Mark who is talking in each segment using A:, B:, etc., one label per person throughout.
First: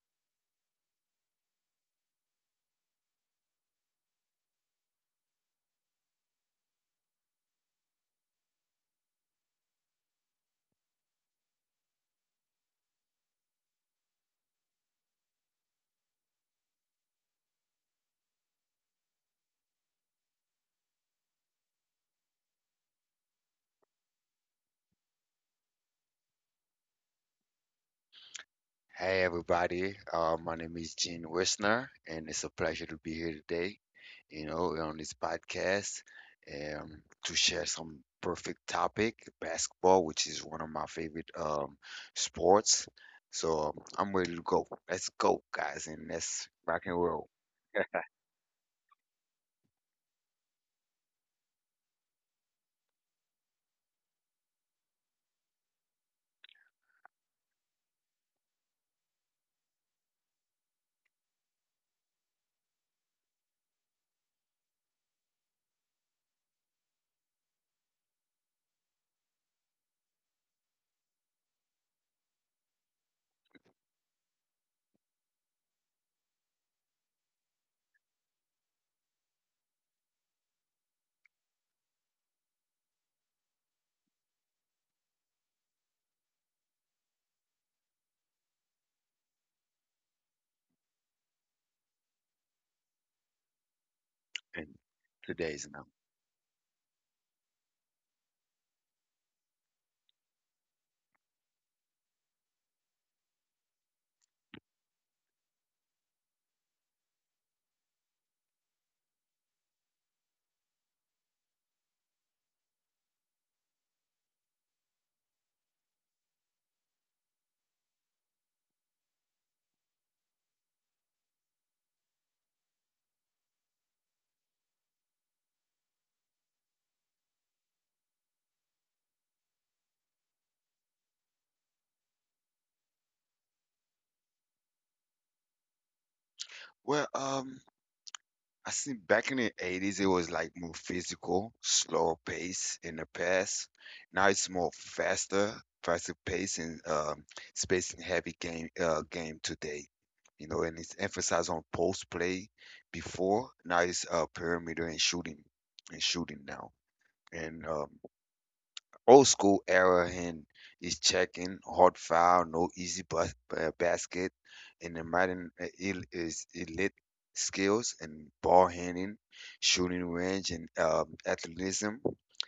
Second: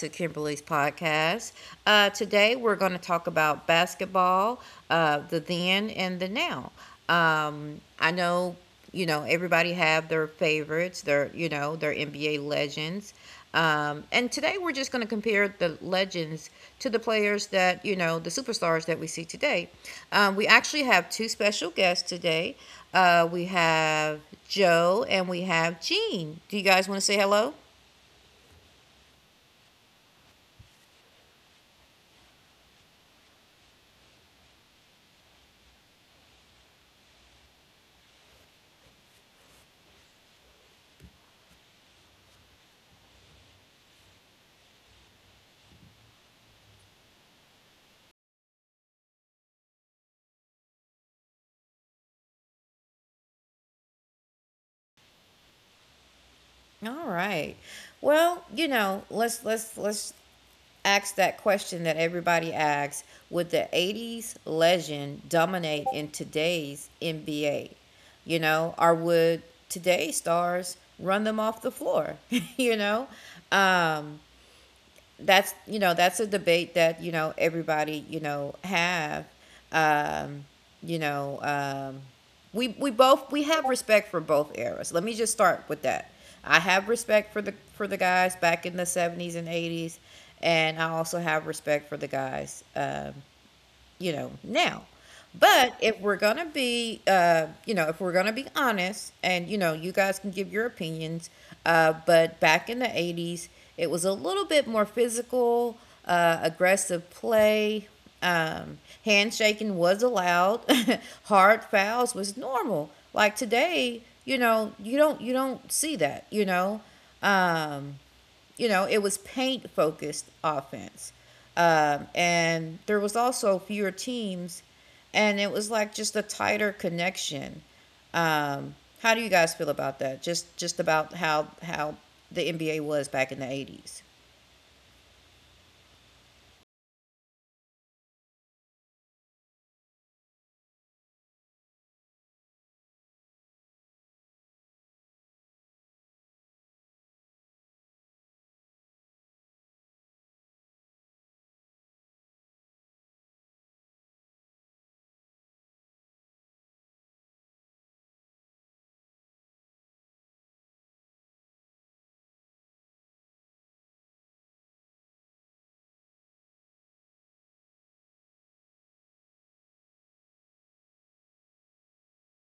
A: to Kimberly's podcast. Today, we're going to talk about basketball, the then and the now. I know, everybody have their favorites, their, their NBA legends. And today, we're just going to compare the legends to the players that, the superstars that we see today. We actually have two special guests today. We have Joe and we have Gene. Do you guys want to say hello?
B: Hey everybody, my name is Gene Wisner, and it's a pleasure to be here today, you know, on this podcast, to share some perfect topic, basketball, which is one of my favorite sports. So, I'm ready to go. Let's go, guys, and let's rock and roll.
A: All right. Well, let's ask that question that everybody asks. Would the '80s legend dominate in today's NBA? Or would today's stars run them off the floor? you know? Um that's a debate that everybody have. Um you know um we we both we have respect for both eras. Let me just start with that. I have respect for the guys back in the '70s and '80s, and I also have respect for the guys,
B: In
A: now.
B: today's
A: But
B: now.
A: if we're gonna be, you know, if we're gonna be honest, and you guys can give your opinions. But back in the '80s, it was a little bit more physical, aggressive play. Um, Handshaking was allowed. Hard fouls was normal. Like today, you don't see that. Um, it was paint focused offense. And there was also fewer teams, and it was like just a tighter connection. Um, how do you guys feel about that? Just about how the NBA was back in the '80s.
B: Well, I see back in the 80s, it was like more physical, slower pace in the past. Now it's more faster, faster pace and spacing heavy game today. You know, and it's emphasized on post play before. Now it's perimeter and shooting now. And old school era and is checking hard foul, no easy basket, and the modern is elite skills and ball handling, shooting range, and athleticism.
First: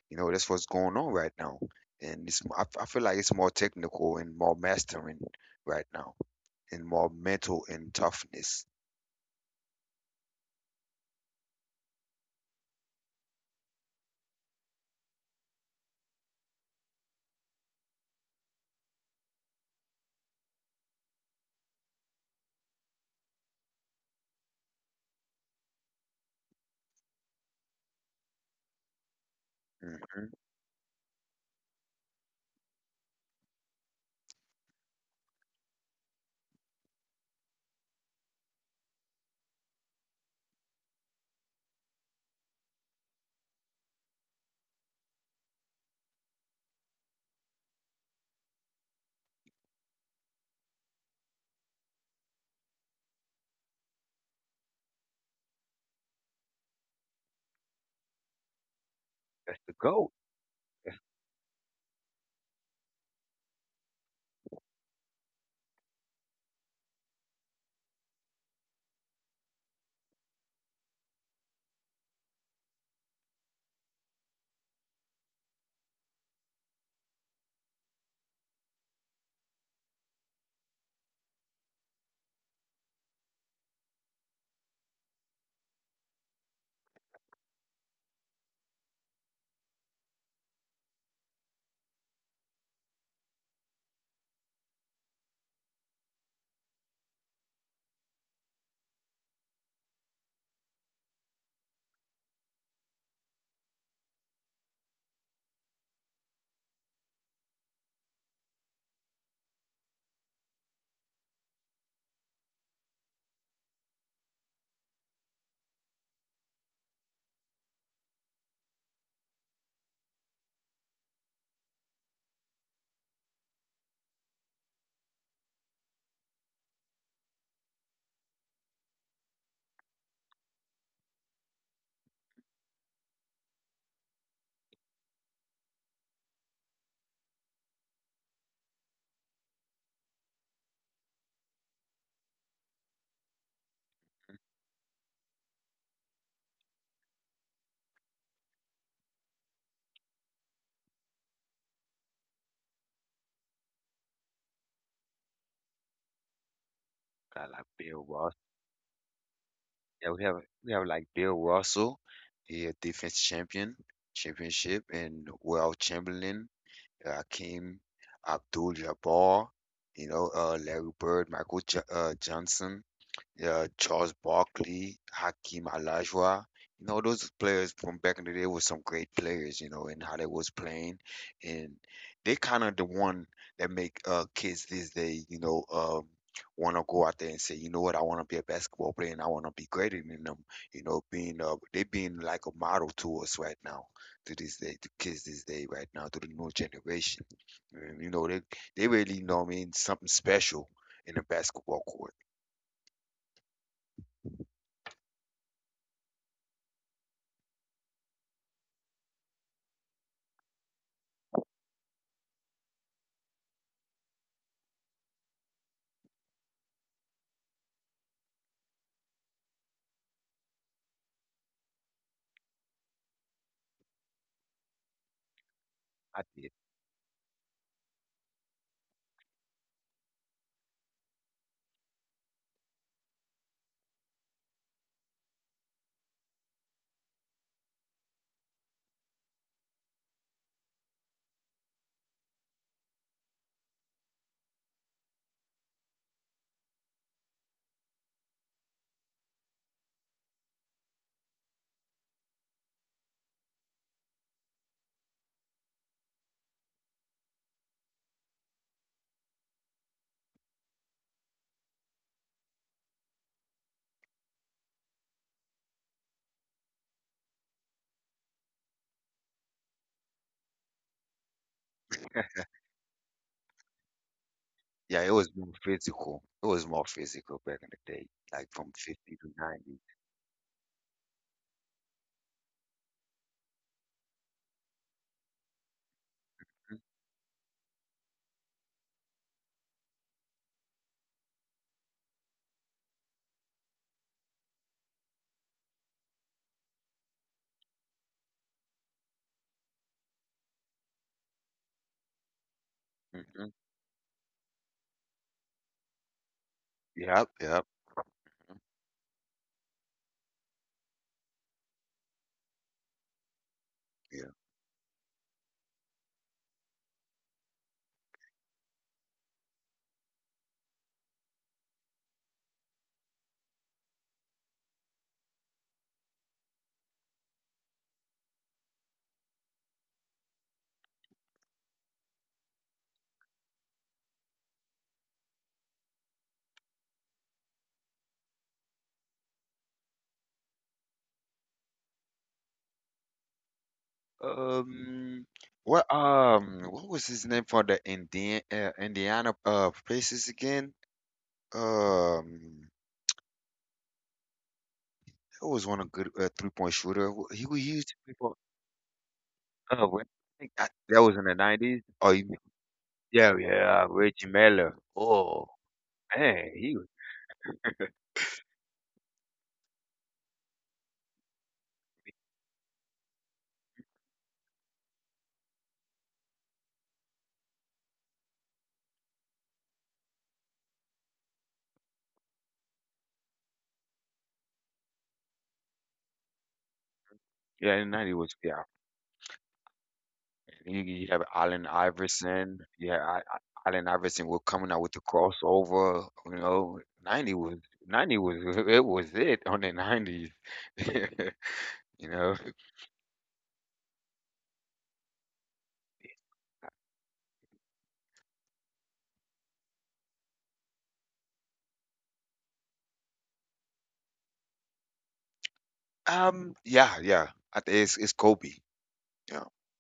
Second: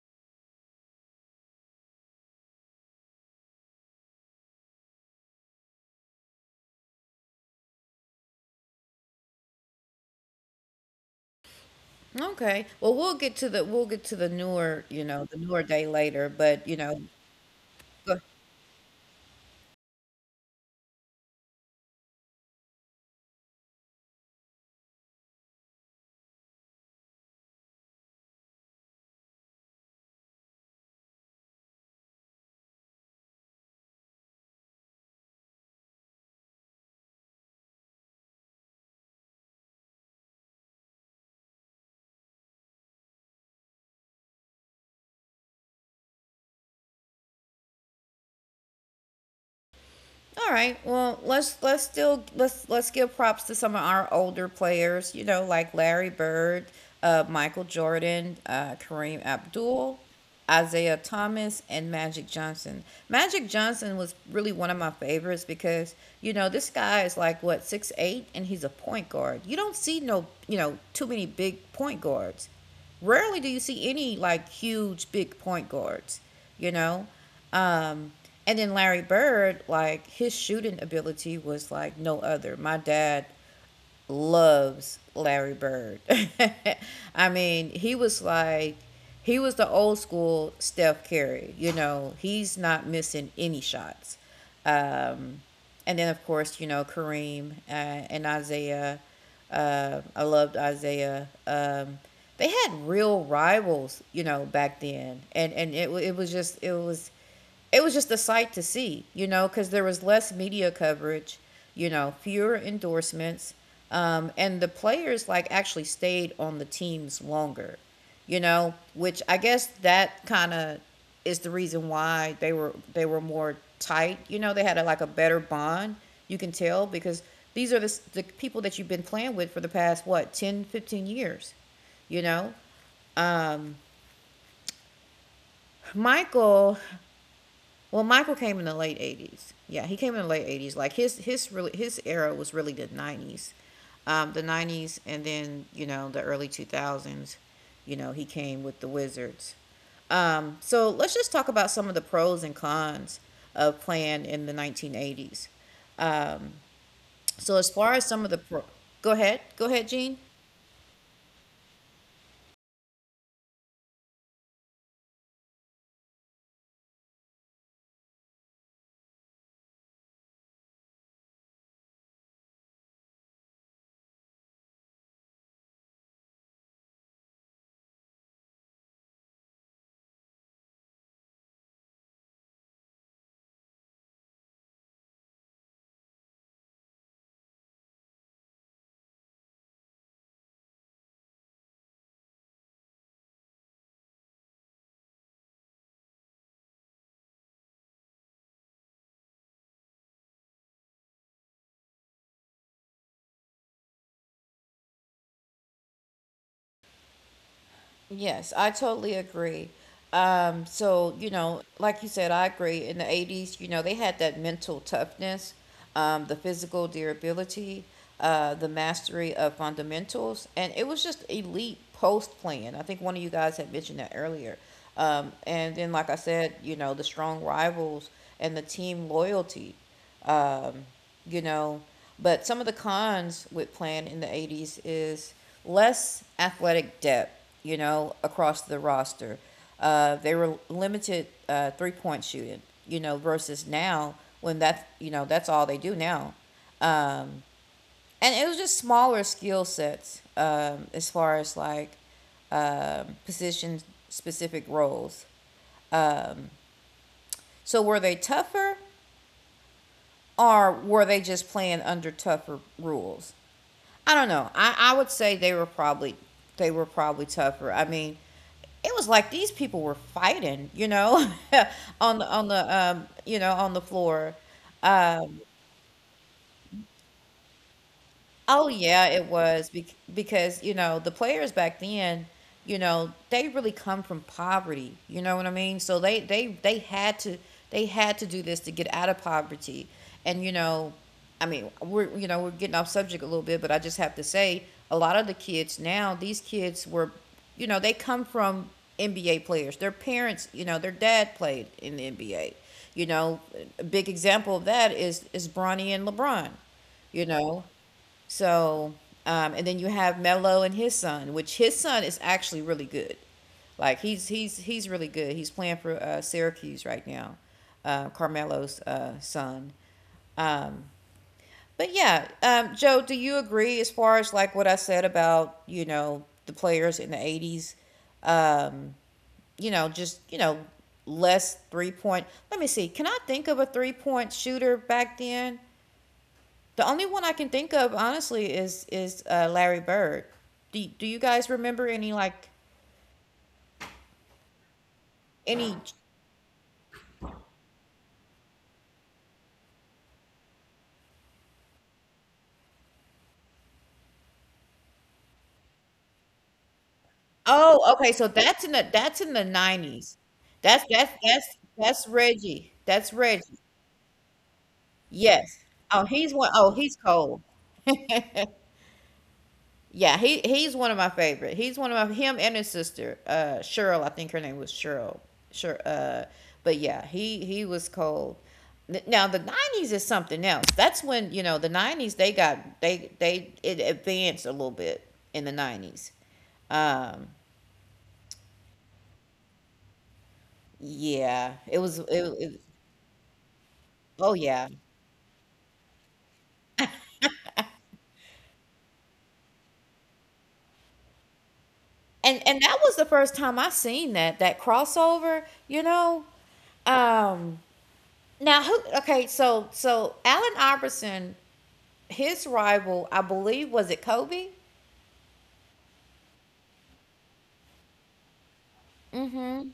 B: You know that's what's going on right now, and I feel like it's more technical and more mastering right now, and more mental and toughness.
A: Okay. Well, we'll get to the newer day later, but go.
B: Hmm.
A: All right. Well, let's still let's give props to some of our older players. Like Larry Bird, Michael Jordan, Kareem
B: The
A: Abdul,
B: GOAT.
A: Isaiah Thomas, and Magic Johnson. Magic Johnson was really one of my favorites because this guy is like what 6'8", and he's a point guard. You don't see no too many big point guards. Rarely do you see any like huge big point guards. You know. Um, and then Larry Bird, like his shooting ability was like no other. My dad loves Larry Bird. I mean, he was the old school Steph Curry. He's not missing any shots. Um, and then of course, Kareem and Isaiah. I loved Isaiah. They had real rivals, back then, and it was just a sight to see, because there was less media coverage, fewer endorsements, and the players like actually stayed on the teams longer, which I guess that kind of is the reason why they were more tight. They had a, like a better bond. You can tell because these are the people that you've been playing with for the past what 10, 15 years. You know um michael Well, Michael came in the late '80s. Yeah, he came in the late '80s. Like his era was really the '90s, and then the early 2000s. He came with the Wizards. So let's just talk about some of the pros and cons of playing in the 1980s. Um,
B: Got
A: so
B: like
A: as far as some
B: Bill.
A: of the pro, go ahead,
B: Yeah,
A: Gene.
B: we have like Bill Russell, he a defense champion, championship, and Will Chamberlain, Hakeem Abdul-Jabbar, you know, Larry Bird, Michael jo Johnson, yeah, Charles Barkley, Hakeem Olajuwon. You know, those players from back in the day were some great players, you know, and how they was playing. And they kind of the one that make kids these days, you know, want to go out there and say, you know what, I want to be a basketball player and I want to be greater than them. You know, being they being like a model to us right now, to this day, to kids this day right now, to the new generation. And, you know, they really know I mean something special in a basketball court.
A: Yes, I totally agree. So, like you said, I agree. In the '80s, they had that mental toughness, the physical durability, the mastery of fundamentals, and it was just elite post playing. I think one of you guys had mentioned that earlier. And then, like I
B: I did.
A: said, the strong rivals and the team loyalty. um, you know. But some of the cons with playing in the '80s is less athletic depth, across the roster. They were limited 3-point shooting, versus now when that's all they do now. And it was just smaller skill sets as far as like position specific roles. So were they tougher or were they just playing under tougher rules? I don't know. I would say they were probably tougher. I mean, it was like these people were fighting, on the floor.
B: Yeah, it was more physical. It was more physical back in the day, like
A: Oh
B: from
A: yeah,
B: 50
A: it
B: to
A: was
B: 90.
A: because the players back then, they really come from poverty. You know what I mean? So they had to do this to get out of poverty. And I mean we're you know we're getting off subject a little bit, but I just have to say a lot of the kids now, they come from NBA players. Their parents, their dad played in the NBA. You know,
B: Mm-hmm.
A: a big example of that is Bronny and LeBron. you
B: Yep, yep,
A: know so, and then you have Melo and his son, which his son is actually really good. Like he's
B: yep.
A: he's he's really good. He's playing for Syracuse right now, Carmelo's son. Um, but yeah, Joe, do you agree as far as like what I said about the players in the '80s? Um, just less 3-point. Let me see. Can I think of a 3-point shooter back then? The only one I can think of, honestly, is Larry Bird. Do you guys remember any like
B: Um,
A: any?
B: what was his name for the Indiana Pacers again? Um, it was one of good 3-point shooter. He was used
A: Oh, okay. So
B: people.
A: that's in the
B: When-
A: nineties.
B: I think that,
A: That's
B: that
A: that's
B: was in the
A: that's
B: nineties.
A: that's
B: Oh, you, mean-
A: Reggie. That's
B: Yeah,
A: Reggie.
B: yeah, Reggie Miller. Oh
A: Yes. Oh, he's one.
B: man,
A: Oh,
B: he was.
A: he's cold. Yeah, he's one of my favorite. He's one of my Him and his sister, Cheryl. I think her name was Cheryl. Sure. But yeah, he was cold. Now the '90s is something else. That's when the '90s they got they it advanced a little bit in the '90s. Um,
B: Yeah, in the nineties was yeah. You have
A: yeah,
B: Allen
A: it was.
B: Iverson. Yeah, Allen Iverson
A: Oh
B: was coming
A: yeah,
B: out with the crossover. You know, ninety was ninety was it was it on the nineties. You know,
A: and that was the first time I seen that crossover. Um, Now who? Okay, so Alan Iverson, his rival, I believe, was it Kobe?
B: yeah, yeah. I think it's Kobe. Yeah,
A: Mm-hmm.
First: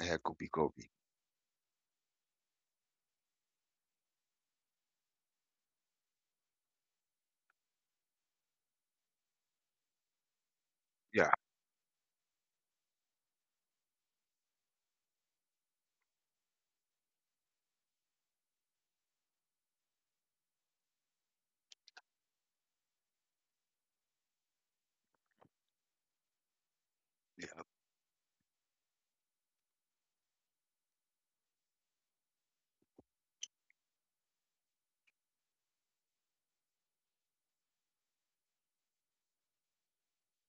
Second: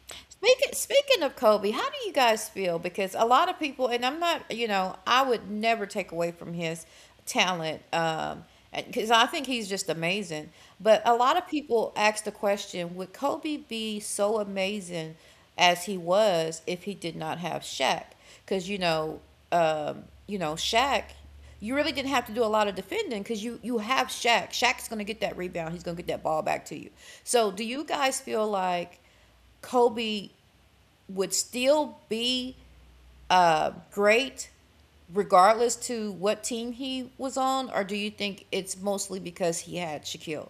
B: yeah, it could be
A: Speaking
B: Kobe.
A: speaking of Kobe, how do you guys feel? Because a lot of people, and I'm not, I would never take away from his talent, because I think he's just amazing. But a
B: Yeah,
A: lot of people ask the question: Would Kobe be so amazing as he was if he did not have Shaq? Because Shaq, you really didn't have to do a lot of defending because you have Shaq. Shaq's gonna get that rebound. He's gonna get that ball back to you. So, do
B: yeah.
A: you guys feel like? Kobe would still be great regardless to what team he was on, or do you think it's mostly because he had Shaquille?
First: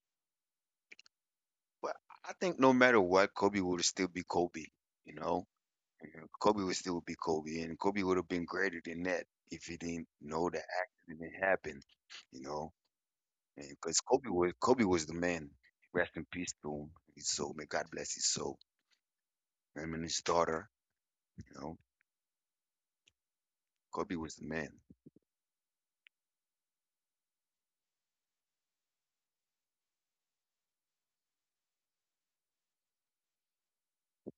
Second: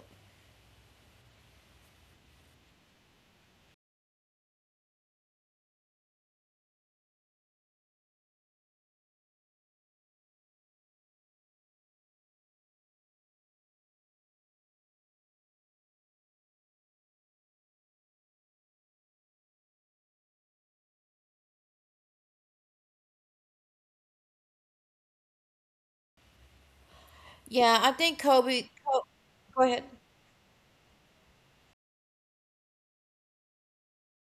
B: But I think no matter what, Kobe would still be Kobe. You know, You know, Kobe would still be Kobe, and Kobe would have been greater than that if he didn't know that accident happened. You know. Yeah, because Kobe was the man. Rest in peace to him. His soul, may God bless his soul. Him and his daughter, you know, Kobe was the man.
A: Yeah, I think Kobe. Go ahead.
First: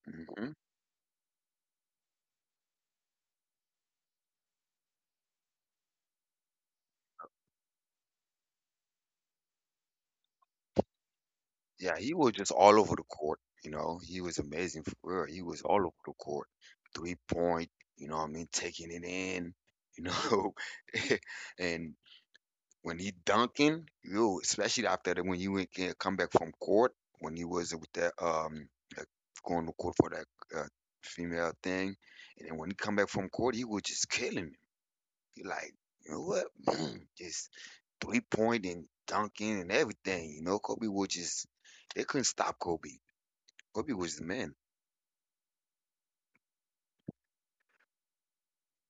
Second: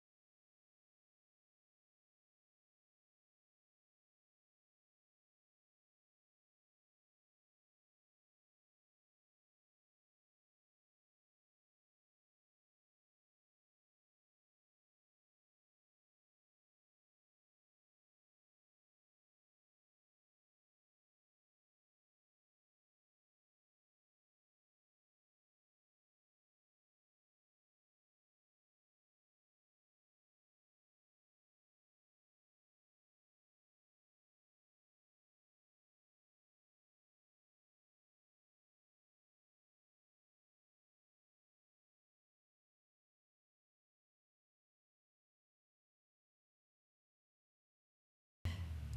B: Hmm. Yeah, he was just all over the court. You know, he was amazing for real. He was all over the court, 3-point. You know, what I mean, taking it in. You know, and when he dunking, you especially when you went, come back from court, when he was with that like going to court for that uh, female thing, and then when he come back from court, he was just killing him. He like, you know what? Boom, just 3-point and dunking and everything. You know, Kobe was just they couldn't stop Kobe. Kobe was the man.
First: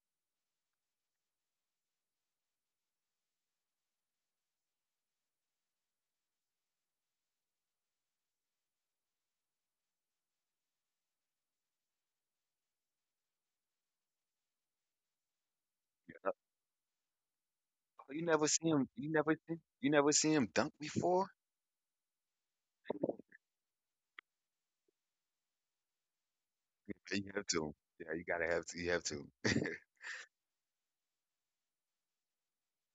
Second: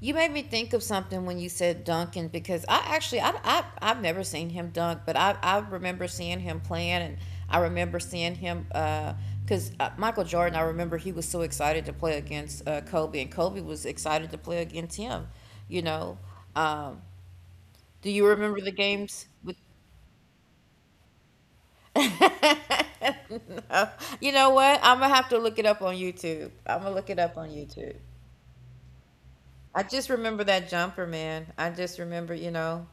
A: You made me think of something when you said Duncan because I actually I I've never seen him dunk, but I remember seeing him playing and I remember seeing him 'cause because Michael Jordan, I remember he was so excited to play against Kobe and Kobe was excited to play against him. You know, um, do
B: Oh, you
A: you
B: never
A: remember
B: see
A: the
B: him. You
A: games
B: never see,
A: with?
B: you never see him dunk before.
A: No. You know what? I'm gonna have to look it up on YouTube. I'm gonna look
B: Yeah,
A: it
B: you
A: up
B: have
A: on
B: to.
A: YouTube.
B: Yeah, you gotta have to. You have to.
A: I just remember that jumper, man. I just remember.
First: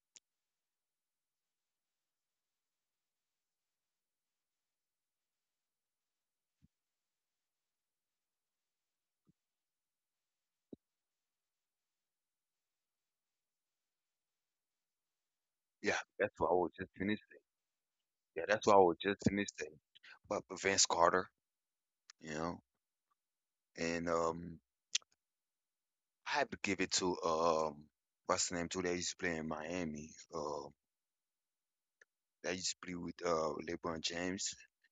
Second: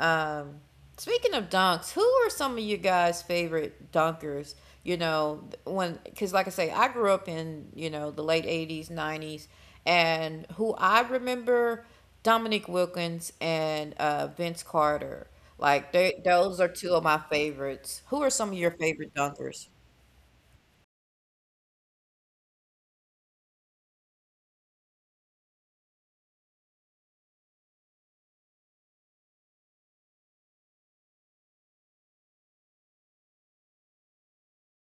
A: Um, Speaking of dunks, who are some of you guys' favorite dunkers? You know, when because like I say, I grew up in the late '80s, '90s, and who I remember Dominique Wilkins and Vince Carter. Like
B: Yeah, that's what I
A: those are
B: was just
A: two of my
B: finished. saying.
A: favorites. Who are
B: Yeah,
A: some of
B: that's
A: your
B: what I was
A: favorite
B: just finished
A: dunkers?
B: saying. But Vince Carter, you know, and I have to give it to what's the name too? That used to play in Miami. I used to play with LeBron James.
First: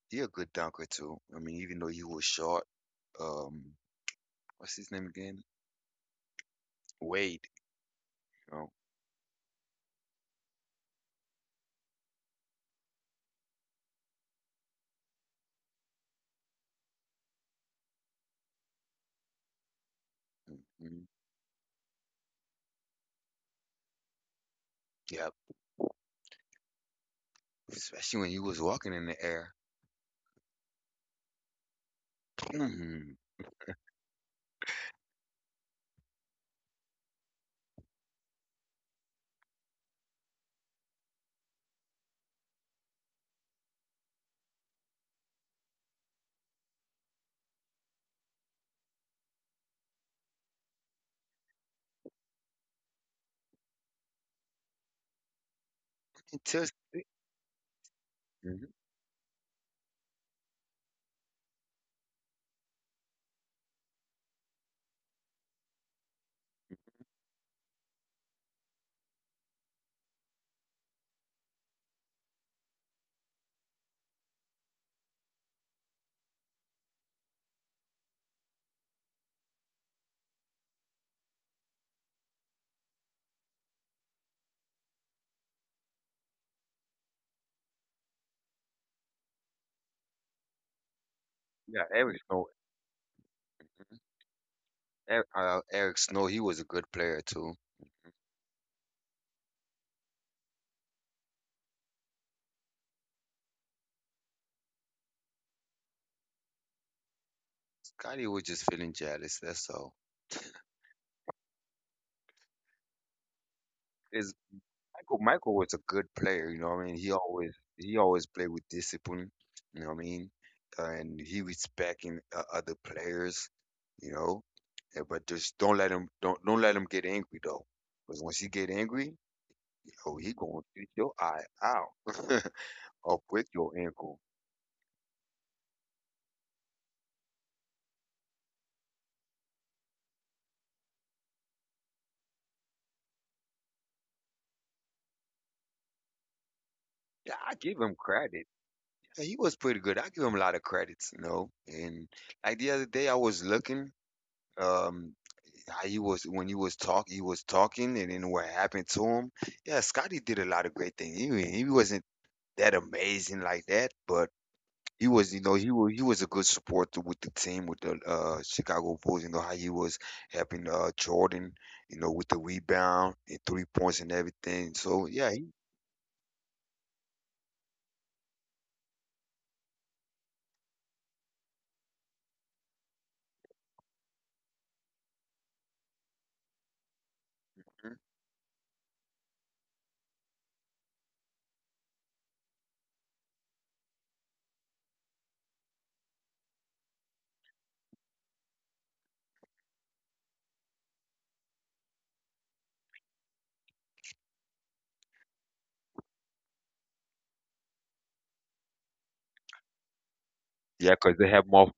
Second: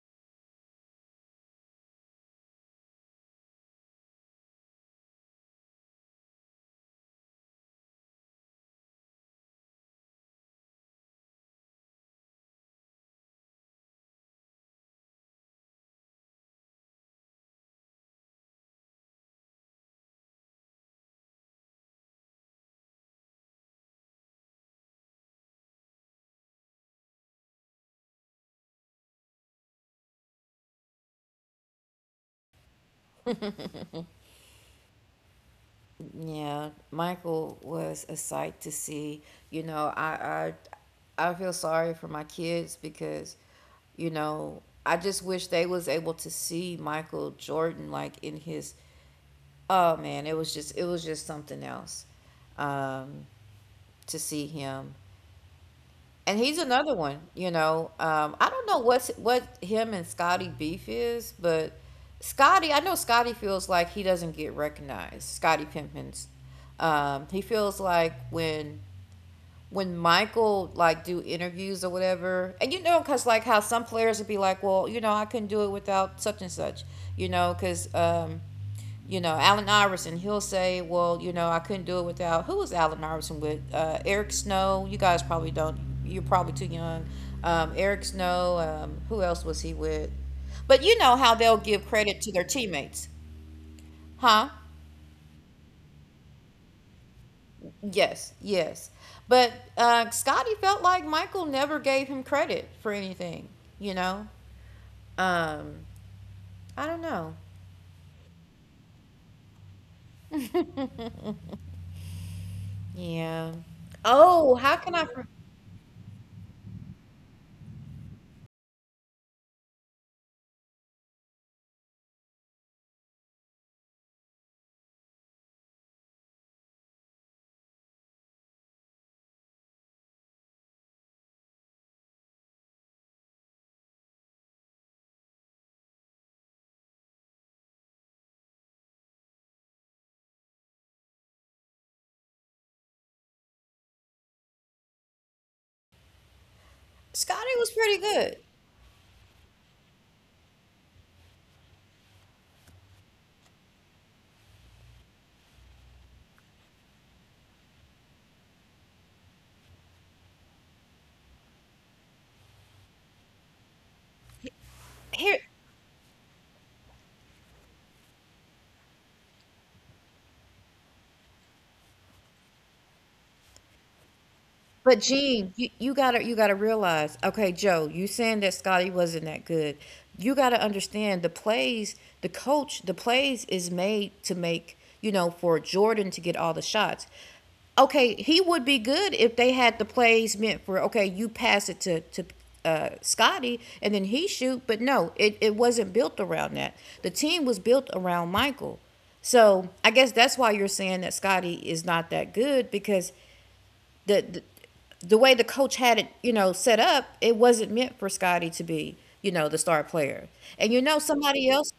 B: He a good dunker too. I mean, even though he was short, um, what's his name again? Wade. You know? Hmm. Yep. Especially when he was walking in the air. Hmm.
A: Yeah, Michael was a sight to see. You know, I I feel sorry for my kids because, I just wish they was able to see Michael Jordan like in his oh man, it was just something else. Um to see him. And he's
B: Until.
A: another one. I don't
B: Mhm.
A: know what him and Scotty beef is, but Scotty, I know Scotty feels like he doesn't get recognized. Scotty Pimpins, he feels like when Michael like do interviews or whatever. And you know, cause like how some players would be like, well, you know, I couldn't do it without such and such. You know, cause you know, Allen Iverson, he'll say, well, you know, I couldn't do it without who was Allen Iverson with? Eric Snow. You guys probably don't. You're probably too young. Eric Snow. Who else was he with? But you know how they'll give
B: Yeah, Eric
A: credit to their
B: Snow.
A: teammates, huh?
B: Eric Snow, he was a good player too.
A: Yes, yes. But Scotty felt like Michael never gave him credit for anything, you know? Um, I don't know.
B: Scotty was just feeling jealous. That's all.
A: Yeah.
B: It's
A: Oh, how can I?
B: Michael Michael was a good player, you know what I mean? He always played with discipline, you know what I mean? And he respecting other players, you know. Yeah, but just don't let him get angry though, because once he get angry, oh he gonna shoot your eye out or break your ankle. Yeah,
A: Scotty
B: I
A: was
B: give him
A: pretty good.
B: credit. Yeah, he was pretty good. I give him a lot of credits, you know. And like the other day, I was looking. Um, how you was when you was talk he was talking and then what happened to him. Yeah, Scotty did a lot of great things. He wasn't that amazing like that, but he was
A: Here,
B: you know he was a good supporter with the team with the Chicago Bulls. You know how he was helping Jordan, you know with the rebound and 3 points and everything.
A: but
B: So yeah, he,
A: Gene, you gotta realize, okay, Joe, you saying that Scotty wasn't that good. You gotta understand the plays, the coach, the plays is made to make, you know, for Jordan to get all the shots.
B: Mhm.
A: Okay, he would be good if they had the plays meant for okay, you pass it to Scotty and then he shoot, but no, it wasn't built around that. The team was built around Michael. So I guess that's why you're saying that Scotty is not that good because the, the the way the coach had it, you know, set up, it wasn't meant for Scotty to be, you know, the star player. And you
B: Yeah,
A: know,
B: 'cause they have
A: somebody else,
B: more.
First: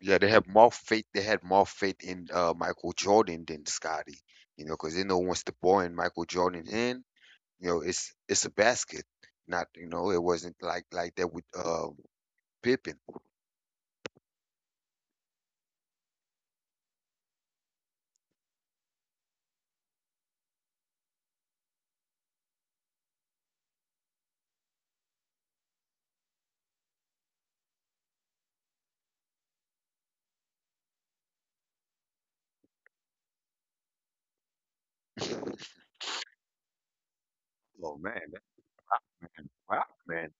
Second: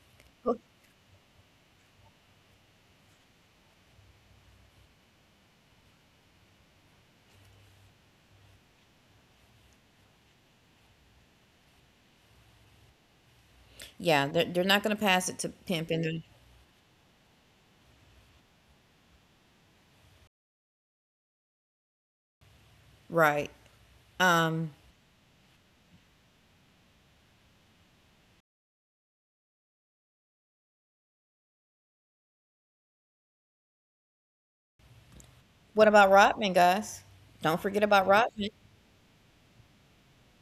B: Yeah, they have more faith. They had more faith in Michael Jordan than Scotty, you know, because they know once the ball and Michael Jordan in, you know, it's a basket. Not, you know, it wasn't like that with Pippen.
A: yeah, they're not going to pass it to Pimp and then- Right. Um, what about Rodman, guys? Don't forget
B: Oh
A: about
B: man, that
A: Rodman.
B: man, Rob man.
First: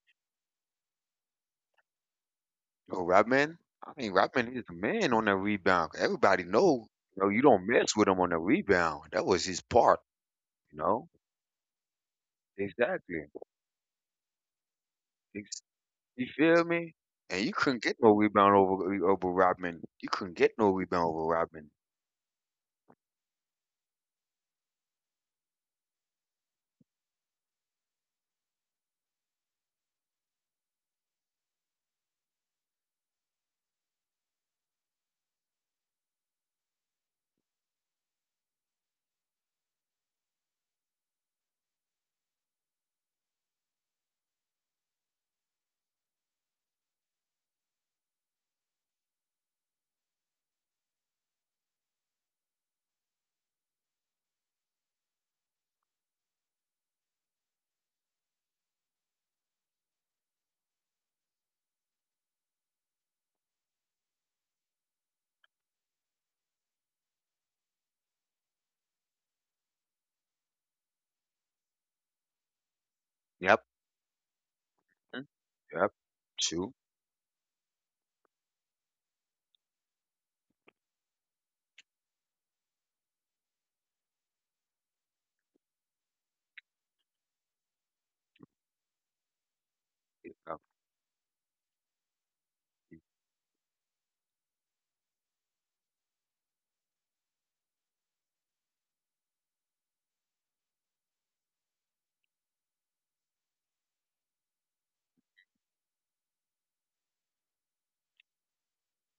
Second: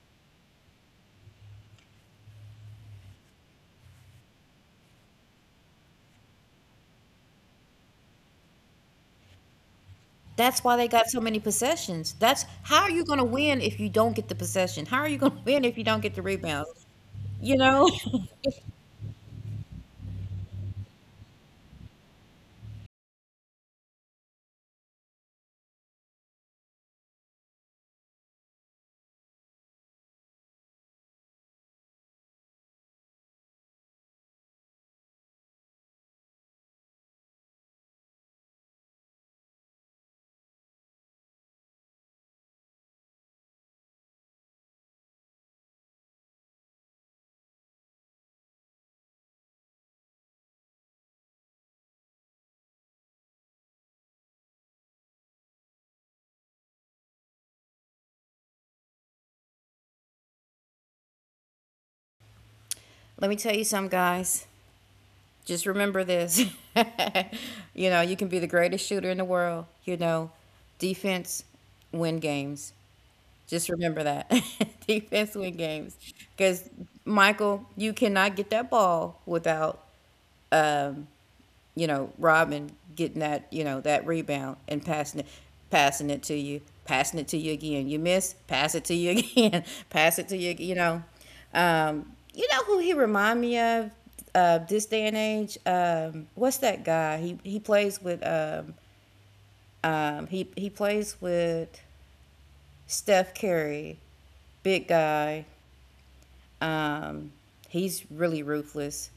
B: Oh, Rob man. I mean, Rob man is a man on the rebound. Everybody know, you don't mess with him on the rebound. That was his part,
A: That's
B: you
A: why they
B: know.
A: got so many possessions. That's how are you going
B: Exactly.
A: to win if you don't get the possession? How are you going to
B: Ex-
A: win if you don't get
B: You
A: the
B: feel
A: rebounds?
B: me? And you
A: You
B: couldn't
A: know,
B: get no rebound over Rodman. You couldn't get no rebound over Rodman.
A: let me tell you some guys. Just remember this. you know, you can be the greatest shooter in the world. You know, defense win games.
B: Yep.
A: Just remember that.
B: Mm.
A: defense win
B: Yep.
A: games. Because
B: Two.
A: Michael, you cannot get that ball without um, you know, Robin getting that, you know, that rebound and passing it to you, passing it to you again. You miss, pass it to you again, pass it to you,
B: Oh,
A: you know. You know who he remind me of this day and age? What's that guy? He plays with he plays with Steph Curry, big guy. Um, he's really ruthless.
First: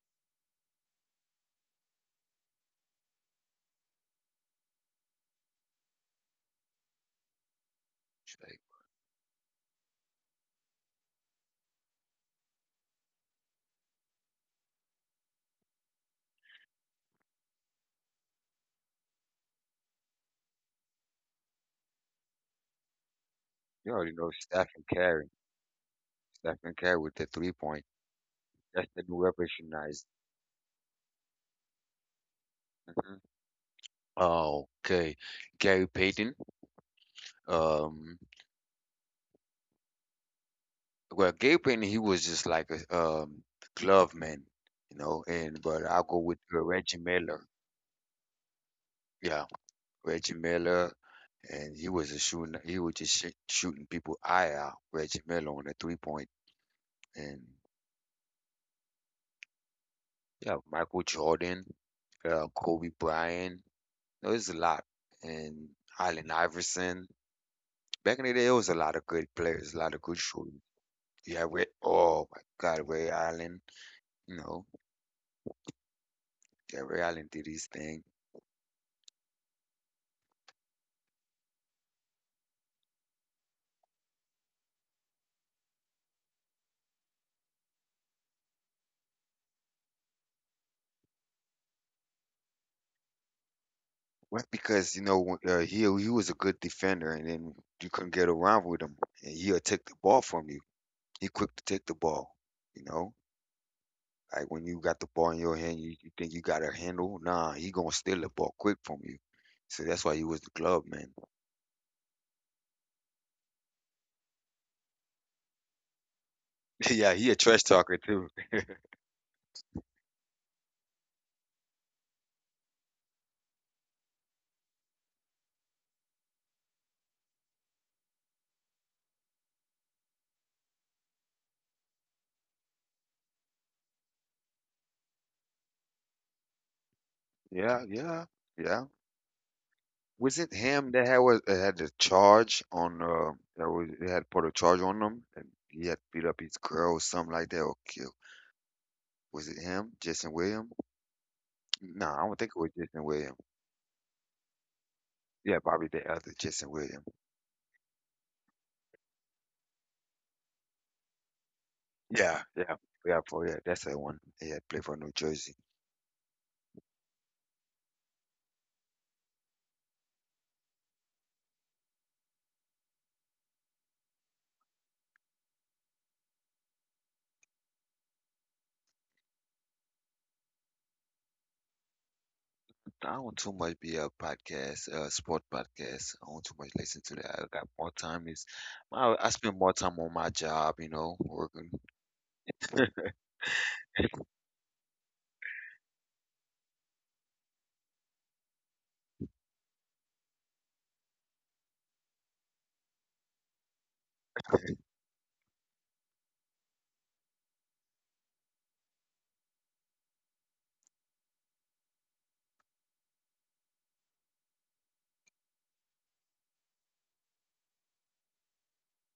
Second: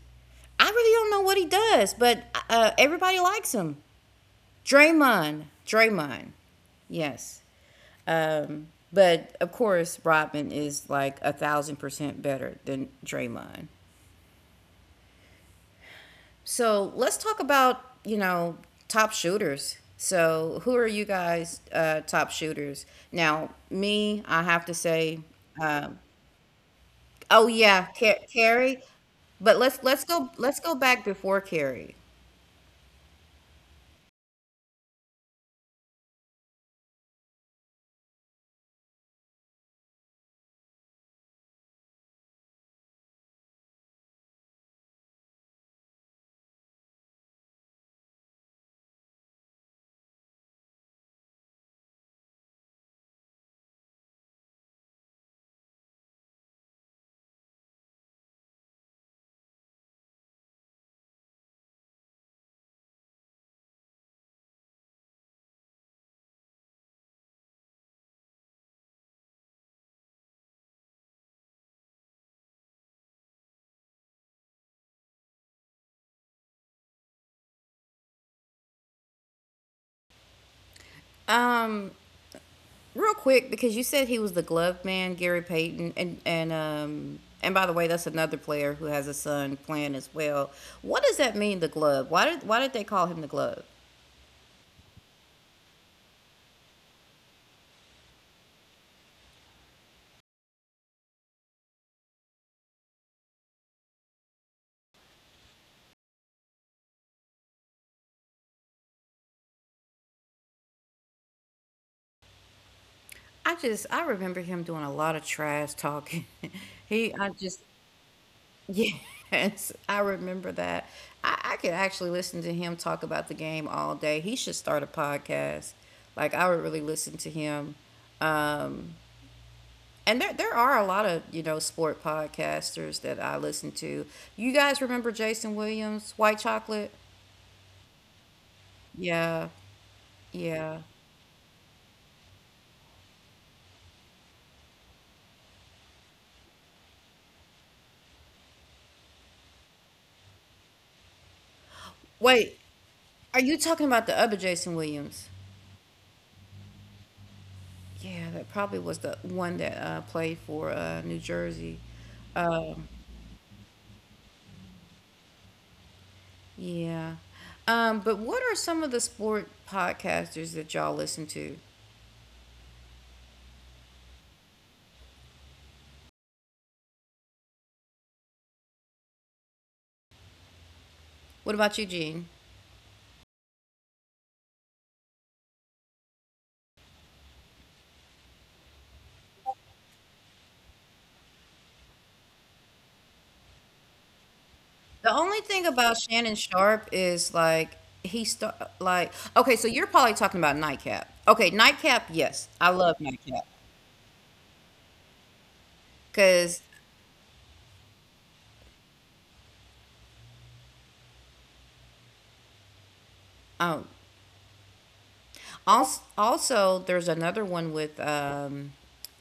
A: I really don't know what he does, but everybody likes him. Draymond, yes.
B: shit.
A: But of course, Rodman is like 1000% better than Draymond. So let's talk about, you know, top shooters. So who are you guys top shooters? Now,
B: You already know
A: me,
B: Steph
A: I
B: and
A: have to
B: Curry.
A: say, um,
B: Steph and Curry with the three
A: oh
B: point.
A: yeah,
B: That
A: Carrie.
B: were
A: But
B: recognized.
A: let's go back before Carrie.
B: Mhm. Okay, Gary Payton. Um, well, Gary Payton, he was just like a glove man, you know. And but I'll go with Reggie Miller. Yeah, Reggie Miller, and he was a shooting. He was just sh shooting people eye out. Reggie Miller on a 3-point, and yeah, Michael Jordan, Kobe Bryant. There was a lot, and Allen Iverson. Back in the day, there was a lot of good players, a lot of good shooters. Yeah, Ray. Oh my God, Ray Allen. You know, yeah, Ray Allen did his thing.
A: Um, Real quick, because you said he was the glove man, Gary Payton, and by the way, that's another player who has a son playing as well. What does that mean, the glove? Why did they call him the glove?
B: What? Because you know, he was a good defender, and then you couldn't get around with him, and he'll take the ball from you. He quick to take the ball. You know, like when you got the ball in your hand, you think you got a handle. Nah, he gonna steal the ball quick from you. So that's why he was the glove man.
A: I just I remember him doing a lot of trash talking. he
B: Yeah,
A: I
B: he a
A: just
B: trash talker too.
A: yes, I remember that. I could actually listen to him talk about the game all day. He should start a podcast. Like I would really listen to him and there are a lot of, you know, sport podcasters that I listen to. You guys remember Jason Williams, White Chocolate?
B: Yeah, yeah, yeah.
A: Yeah,
B: Was it
A: yeah.
B: him that had was that had the charge on that was they had put a charge on him and he had beat up his girl or something like that or kill? Was it him, Jason William? No, I don't think
A: Wait,
B: it was Jason William.
A: are you talking about the other Jason Williams?
B: Yeah, Bobby the other Jason William.
A: Yeah, that probably was the one that played for New Jersey.
B: Yeah, yeah,
A: Um,
B: yeah, for yeah, that's the one. He had played for New Jersey.
A: yeah. But what are some of the sport podcasters that y'all listen to? What about you, Gene?
B: I don't too much be a podcast, sport podcast. I don't too much listen to that. I got more time is I spend more time on my job, you know, working.
A: The only thing about Shannon Sharp is like he start like okay, so you're probably talking about Nightcap. Okay, Nightcap, yes, I love Nightcap because um also also there's another one with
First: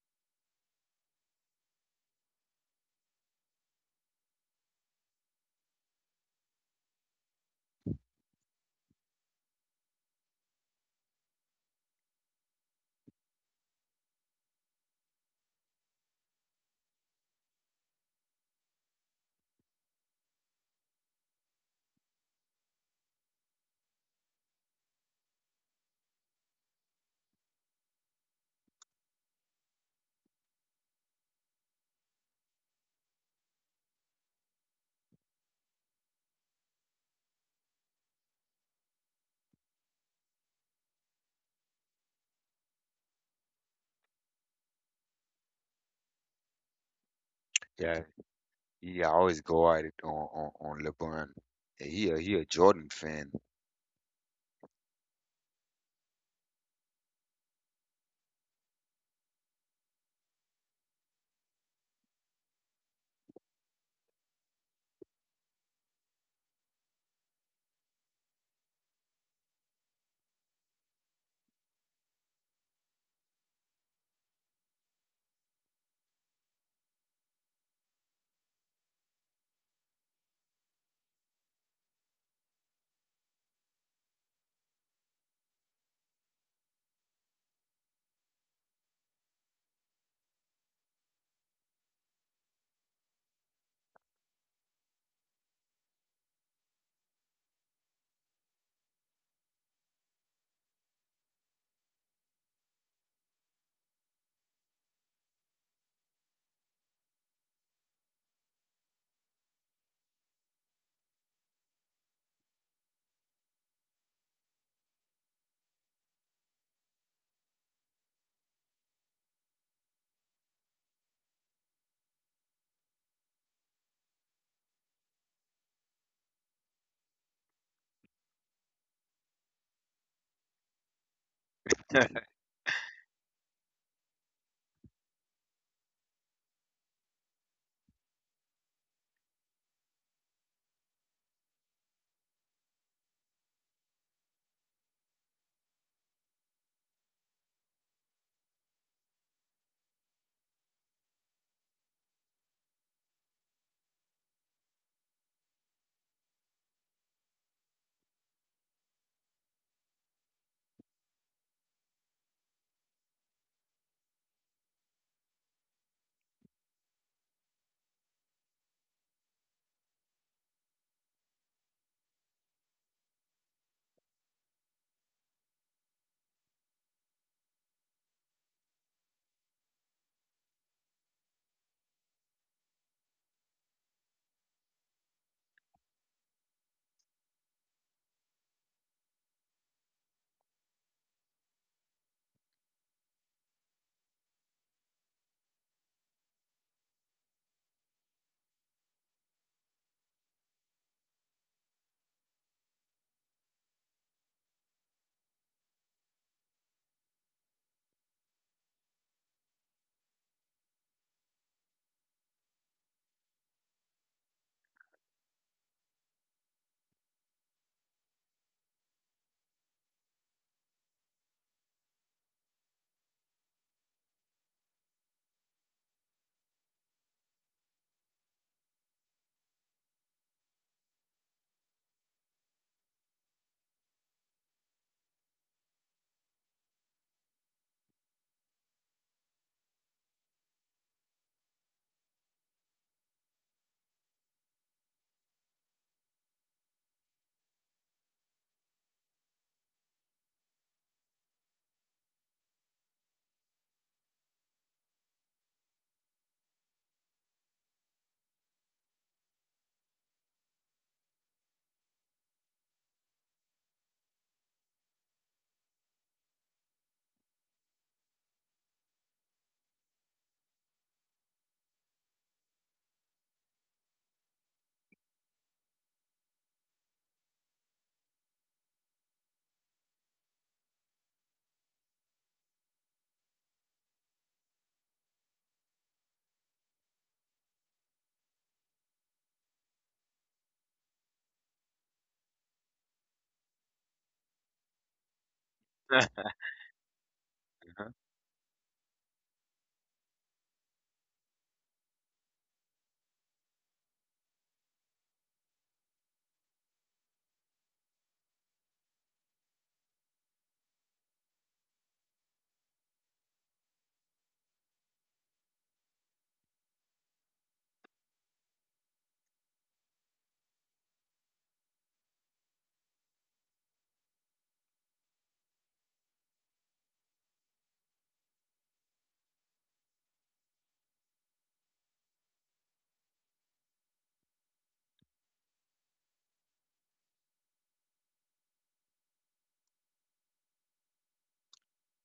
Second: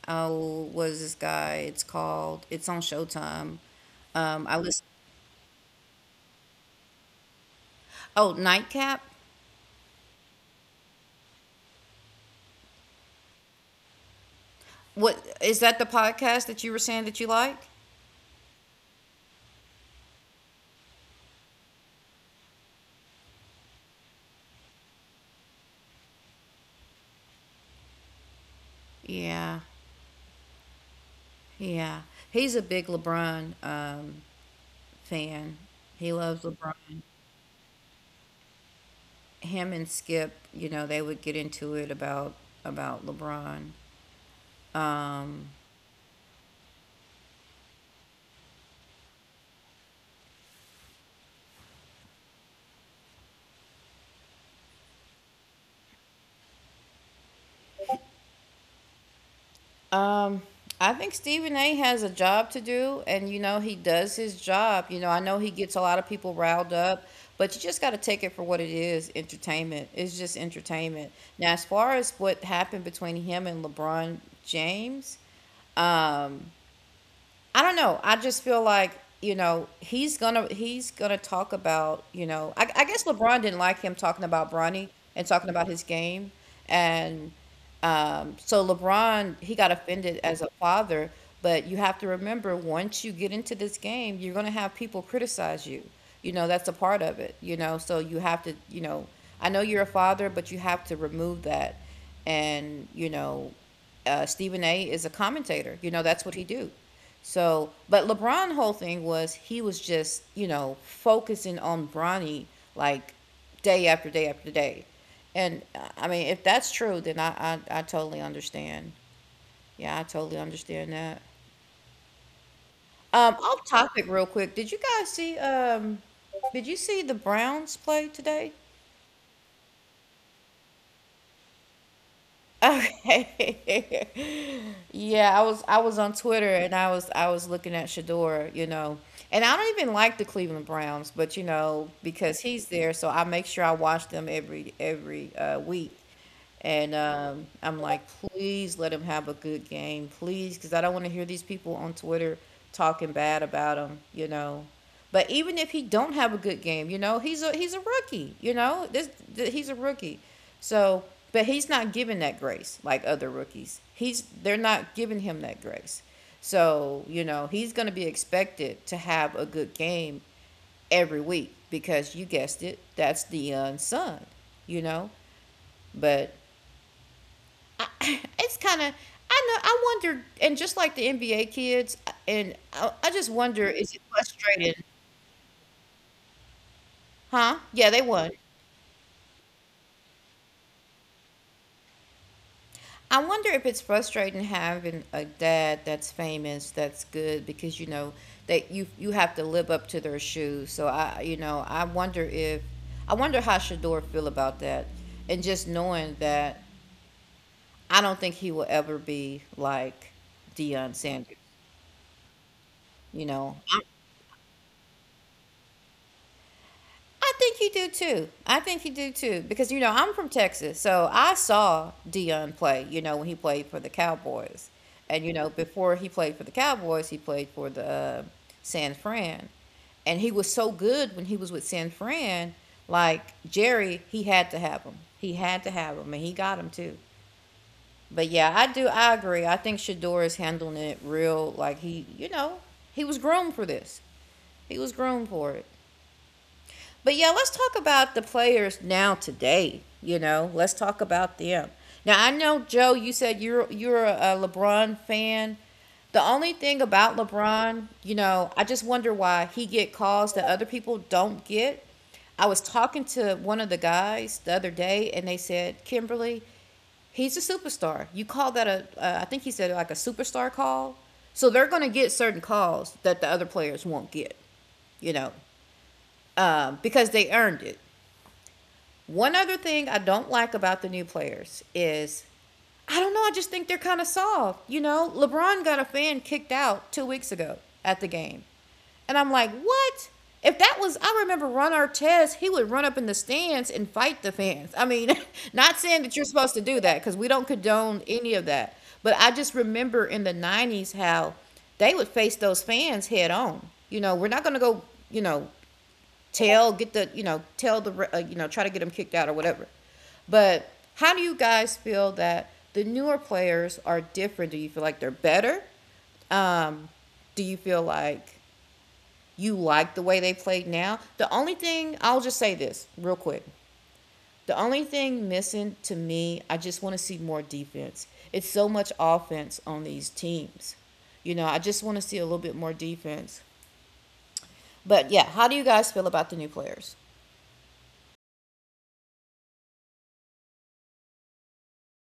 A: oh what is this guy? It's on Showtime. I listen. Oh, Nightcap. What is that? The podcast that you were saying that you like? Yeah, yeah. He's a big LeBron fan. He loves LeBron. Him and Skip, you know, they would get into it about LeBron. Um,
B: Yeah. Yeah, I always go at it on LeBron. Yeah, he a Jordan fan.
A: um, I think Stephen A. has a job to do, and you know he does his job. You know, I know he gets a lot of people riled up, but you just got to take it for what it is. Entertainment. It's just entertainment. Now, as far as what happened between him and LeBron James, um, I don't know. I just feel like you know he's gonna talk about, you know, I guess LeBron didn't like him talking about Bronny and talking about his game and so LeBron, he got offended as a father, but you have to remember once you get into this game, you're going to have people criticize you. You know, that's a part of it, you know. So you have to, you know, I know you're a father, but you have to remove that. And, you know, Stephen A is a commentator. You know, that's what he do. So, but LeBron whole thing was he was just, you know, focusing on Bronny like day after day after day. And I mean, if that's true, then I totally understand. Yeah, I totally understand that. Off topic real quick. Did you guys see did you see the Browns play today? Okay. Yeah, I was on Twitter and I was looking at Shador, you know. And I don't even like the Cleveland Browns, but you know, because he's there, so I make sure I watch them every week. And I'm like, please let him have a good game, please, because I don't want to hear these people on Twitter talking bad about him, you know. But even if he don't have a good game, you know, he's a rookie, you know. He's a rookie. So, but he's not given that grace like other rookies. He's they're not giving him that grace. So, you know, he's going to be expected to have a good game every week because you guessed it, that's the young son, you know? But I, it's kind of I know I wonder and just like the NBA kids and I just wonder is it frustrating? Huh? Yeah, they won. I wonder if it's frustrating having a dad that's famous, that's good, because you know that you have to live up to their shoes. So I, you know, I wonder if I wonder how Shador feel about that, and just knowing that I don't think he will ever be like Deion Sanders. You know, I think you do too. I think you do too because you know I'm from Texas, so I saw Dion play. You know when he played for the Cowboys, and you know before he played for the Cowboys, he played for the San Fran, and he was so good when he was with San Fran. Like Jerry, he had to have him. He had to have him, and he got him too. But yeah, I do. I agree. I think Shador is handling it real. Like he, you know, he was groomed for this. He was groomed for it. But yeah, let's talk about the players now today. You know, let's talk about them. Now I know Joe, you said you're a LeBron fan. The only thing about LeBron, you know, I just wonder why he get calls that other people don't get. I was talking to one of the guys the other day, and they said, Kimberly, he's a superstar. You call that a, I think he said like a superstar call. So they're going to get certain calls that the other players won't get, you know, because they earned it. One other thing I don't like about the new players is I don't know, I just think they're kind of soft. You know, LeBron got a fan kicked out 2 weeks ago at the game. And I'm like, what? If that was, I remember Ron Artest, he would run up in the stands and fight the fans. I mean, not saying that you're supposed to do that because we don't condone any of that. But I just remember in the 90s how they would face those fans head on. You know, we're not going to go, you know, tell get the you know tell the you know try to get them kicked out or whatever, but how do you guys feel that the newer players are different? Do you feel like they're better? um do you feel like you like the way they played now? The only thing I'll just say this real quick, the only thing missing to me, I just want to see more defense. It's so much offense on these teams, you know, I just want to see a little bit more defense. But yeah, how do you guys feel about the new players?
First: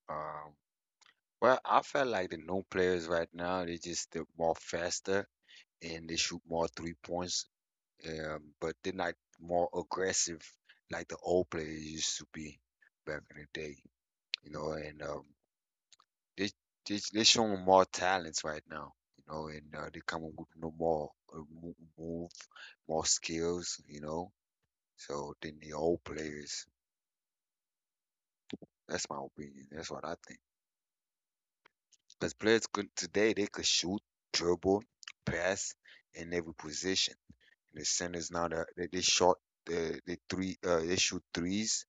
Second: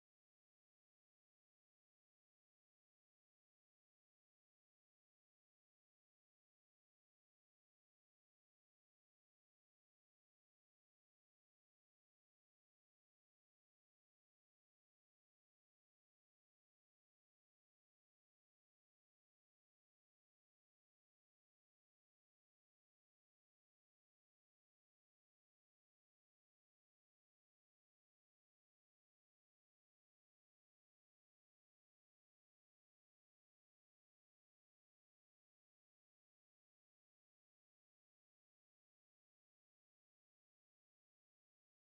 B: Um, well, I felt like the new players right now, they just they're more faster and they shoot more 3 points, but they're not more aggressive like the old players used to be back in the day, you know. And they they showing more talents right now, you know, and they coming with no more move, more skills, you know. So than the old players. That's my opinion. That's what I think. Because players could today they could shoot, dribble, pass in every position. The centers now that they shot the they three they shoot threes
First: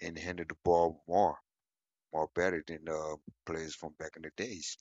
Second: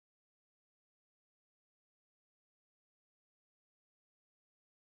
B: and handle the ball more better than players from back in the days.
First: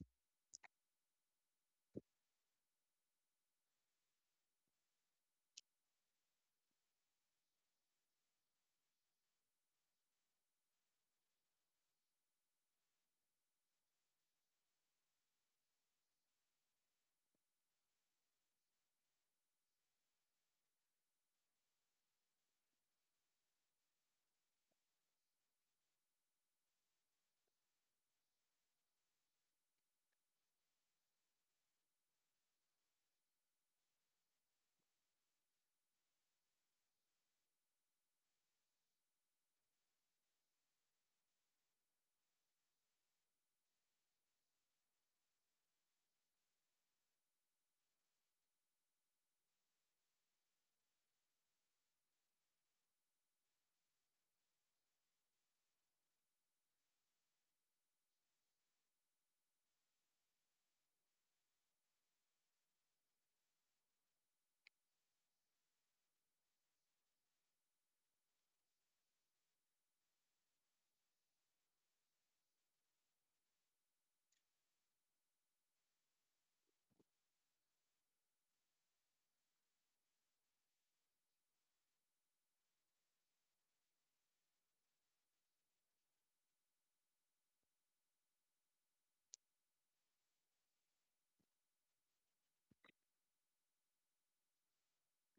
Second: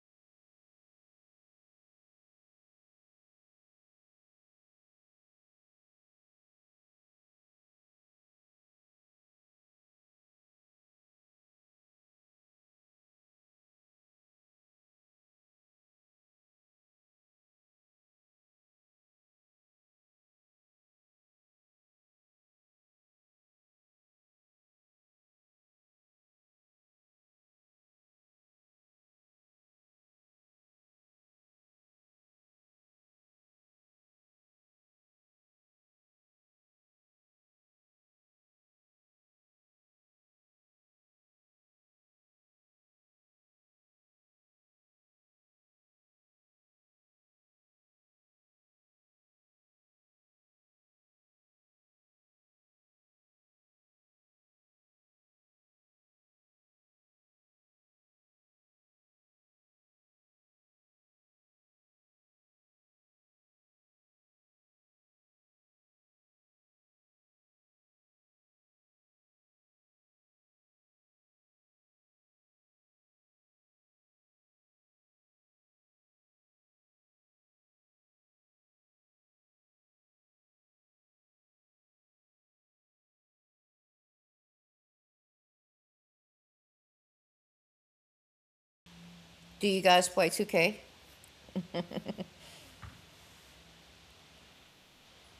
A: Do you guys play 2K?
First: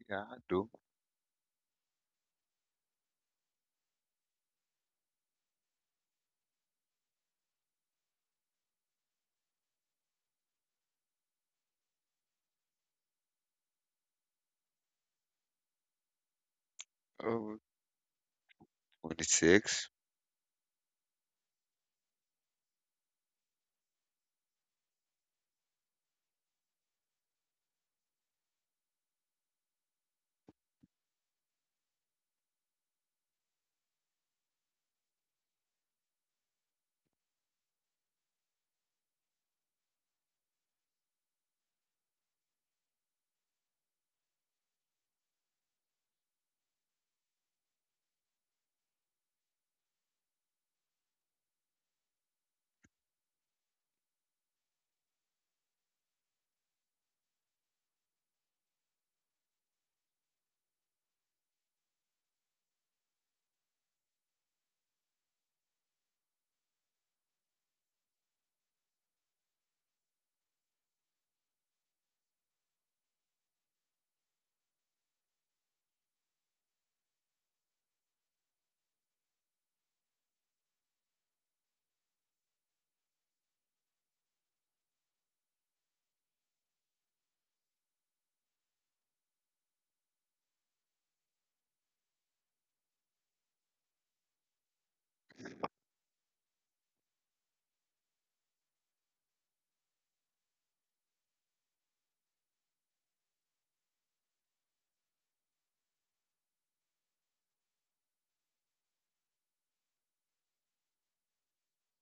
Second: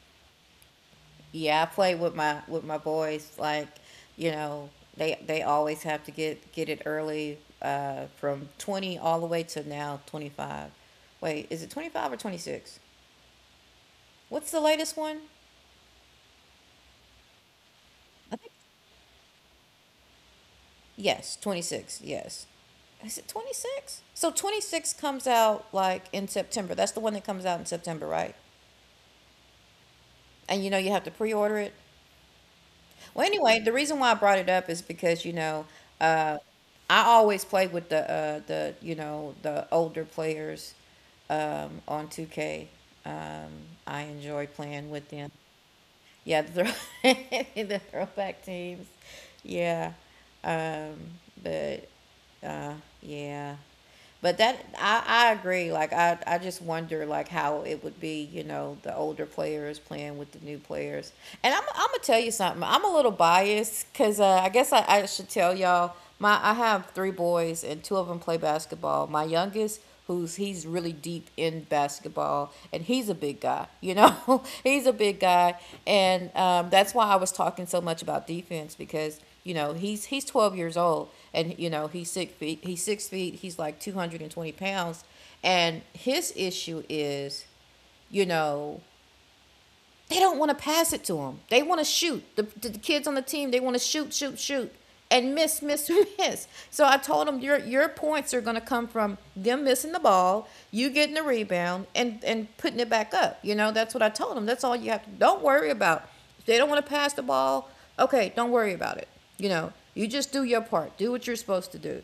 B: Yeah, I do.
A: Yeah, I play with my boys. Like, you know, they always have to get it early from 20 all the way to now 25. Wait, is it 25 or 26? What's the latest one?
B: Uh,
A: I think
B: 26.
A: Yes, 26. Yes, is it 26? So 26 comes out like in September. That's the one that comes out in September, right? And you know you have to pre order it. Well, anyway, the reason why I brought it up is because, uh, I always play with the you know the older players on 2K. Um, I enjoy playing with them. Yeah, the, throw- the throwback teams. Yeah, um, but uh, yeah. But that I agree. Like I just wonder like how it would be, you know, the older players playing with the new players. And I'm gonna tell you something. I'm a little biased because I guess I should tell y'all my I have three boys, and two of them play basketball. My youngest, who's he's really deep in basketball, and he's a big guy, you know, he's a big guy. And that's why I was talking so much about defense, because you know, he's 12 years old, and you know he's 6 feet. He's 6 feet. He's like 220 pounds, and his issue is, you know, they don't want to pass it to them. They want to shoot. The kids on the team, they want to shoot, shoot, shoot, and miss, miss, miss. So I told them your points are going to come from them missing the ball, you getting the rebound, and putting it back up. You know, that's what I told them. That's all you have to do. Don't worry about. If they don't want to pass the ball, okay, don't worry about it. You know, you just do your part. Do what you're supposed to do.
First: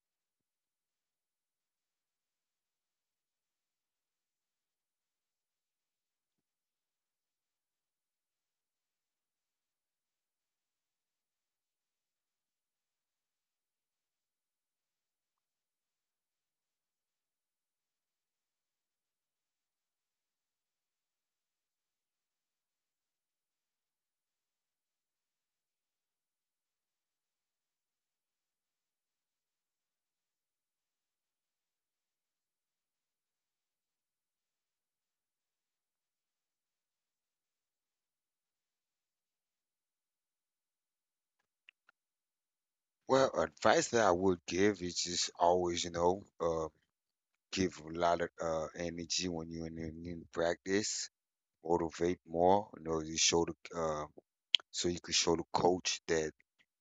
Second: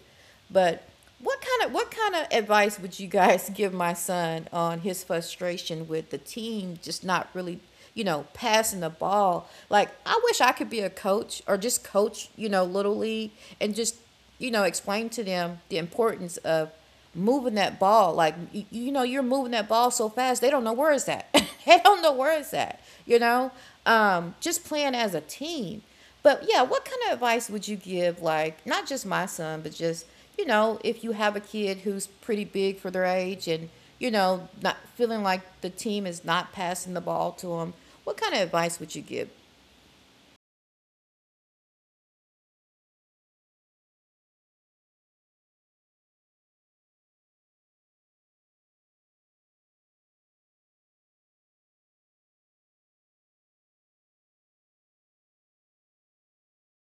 A: But what kind of advice would you guys give my son on his frustration with the team just not really, you know, passing the ball? Like I wish I could be a coach, or just coach, you know, little league and just, you know, explain to them the importance of moving that ball. Like you know, you're moving that ball so fast, they don't know where it's at. They don't know where it's at. You know, just playing as a team. But yeah, what kind of advice would you give, like, not just my son, but just, you know, if you have a kid who's pretty big for their age and, you know, not feeling like the team is not passing the ball to them, what kind of advice would you give?
B: Well, advice that I would give is just always, give a lot of energy when you're in practice, motivate more, you know, you show the so you can show the coach that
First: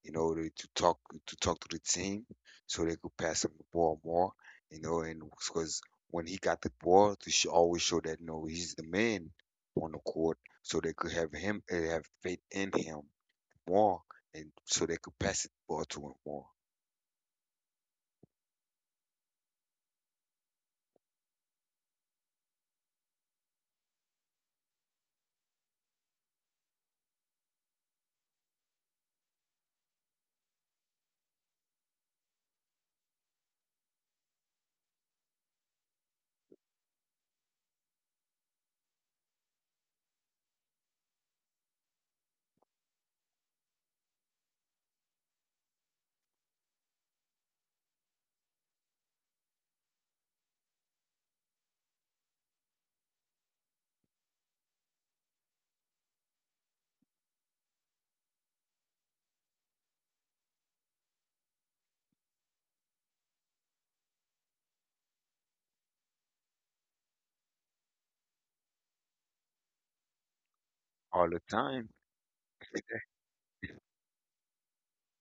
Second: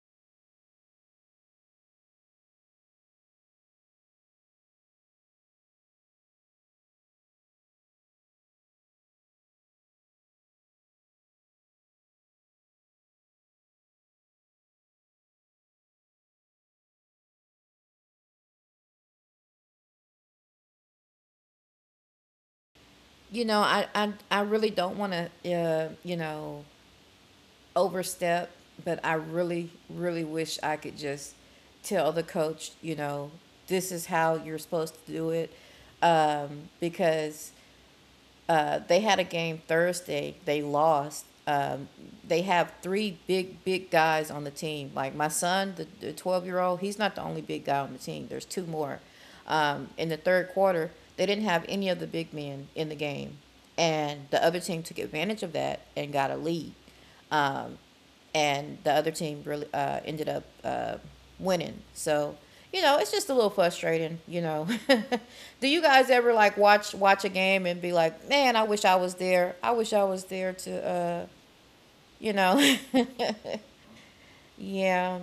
B: you know to talk to talk to the team so they could pass him the ball more, you know, and because when he got the ball, to sh always show that you know he's the man on the court, so they could have him have faith in him more, and so they could pass the ball to him more
A: You know, I really don't want to, you know, overstep, but I really, really wish I could just tell the coach, you know, this is how you're supposed to do it. Because They had a game Thursday. They lost. They have three big, big guys on the team. Like my son, the 12-year-old, he's not the only big guy on the team. There's two more. In the third quarter, they didn't have any of the big men in the game. And the other team took advantage of that and got a lead. Um, and the other team really ended up winning. So you know, it's just a little frustrating. You know, do you guys ever like watch a game and be like, man, I wish I was there. I wish I was there to,
B: all the time.
A: you know, yeah.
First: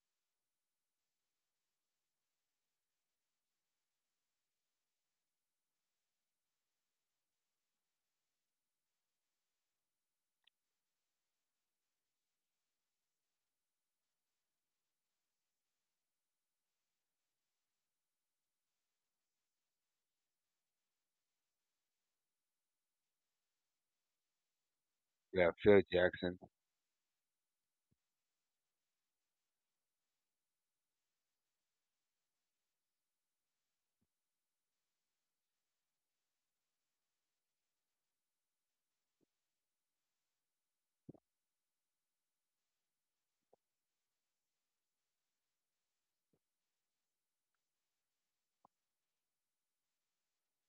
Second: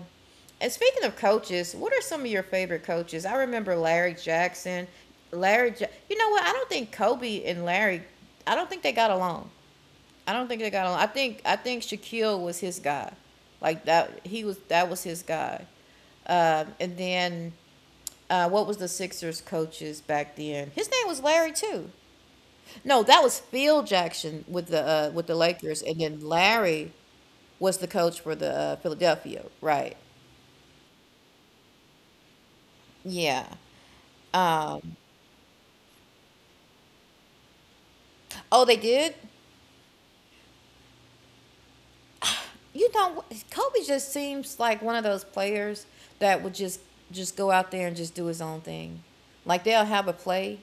A: And speaking of coaches, what are some of your favorite coaches? I remember Larry Jackson. You know what? I don't think Kobe and Larry, I don't think they got along. I don't think they got along. I think Shaquille was his guy, like that. He was That was his guy. And then what was the Sixers coaches back then? His name was Larry too. No, that was Phil Jackson with the
B: Yeah, Phil
A: Lakers, and then
B: Jackson.
A: Larry was the coach for the Philadelphia, right? Yeah. Oh, they did. You know, Kobe just seems like one of those players that would just go out there and just do his own thing. Like they'll have a play.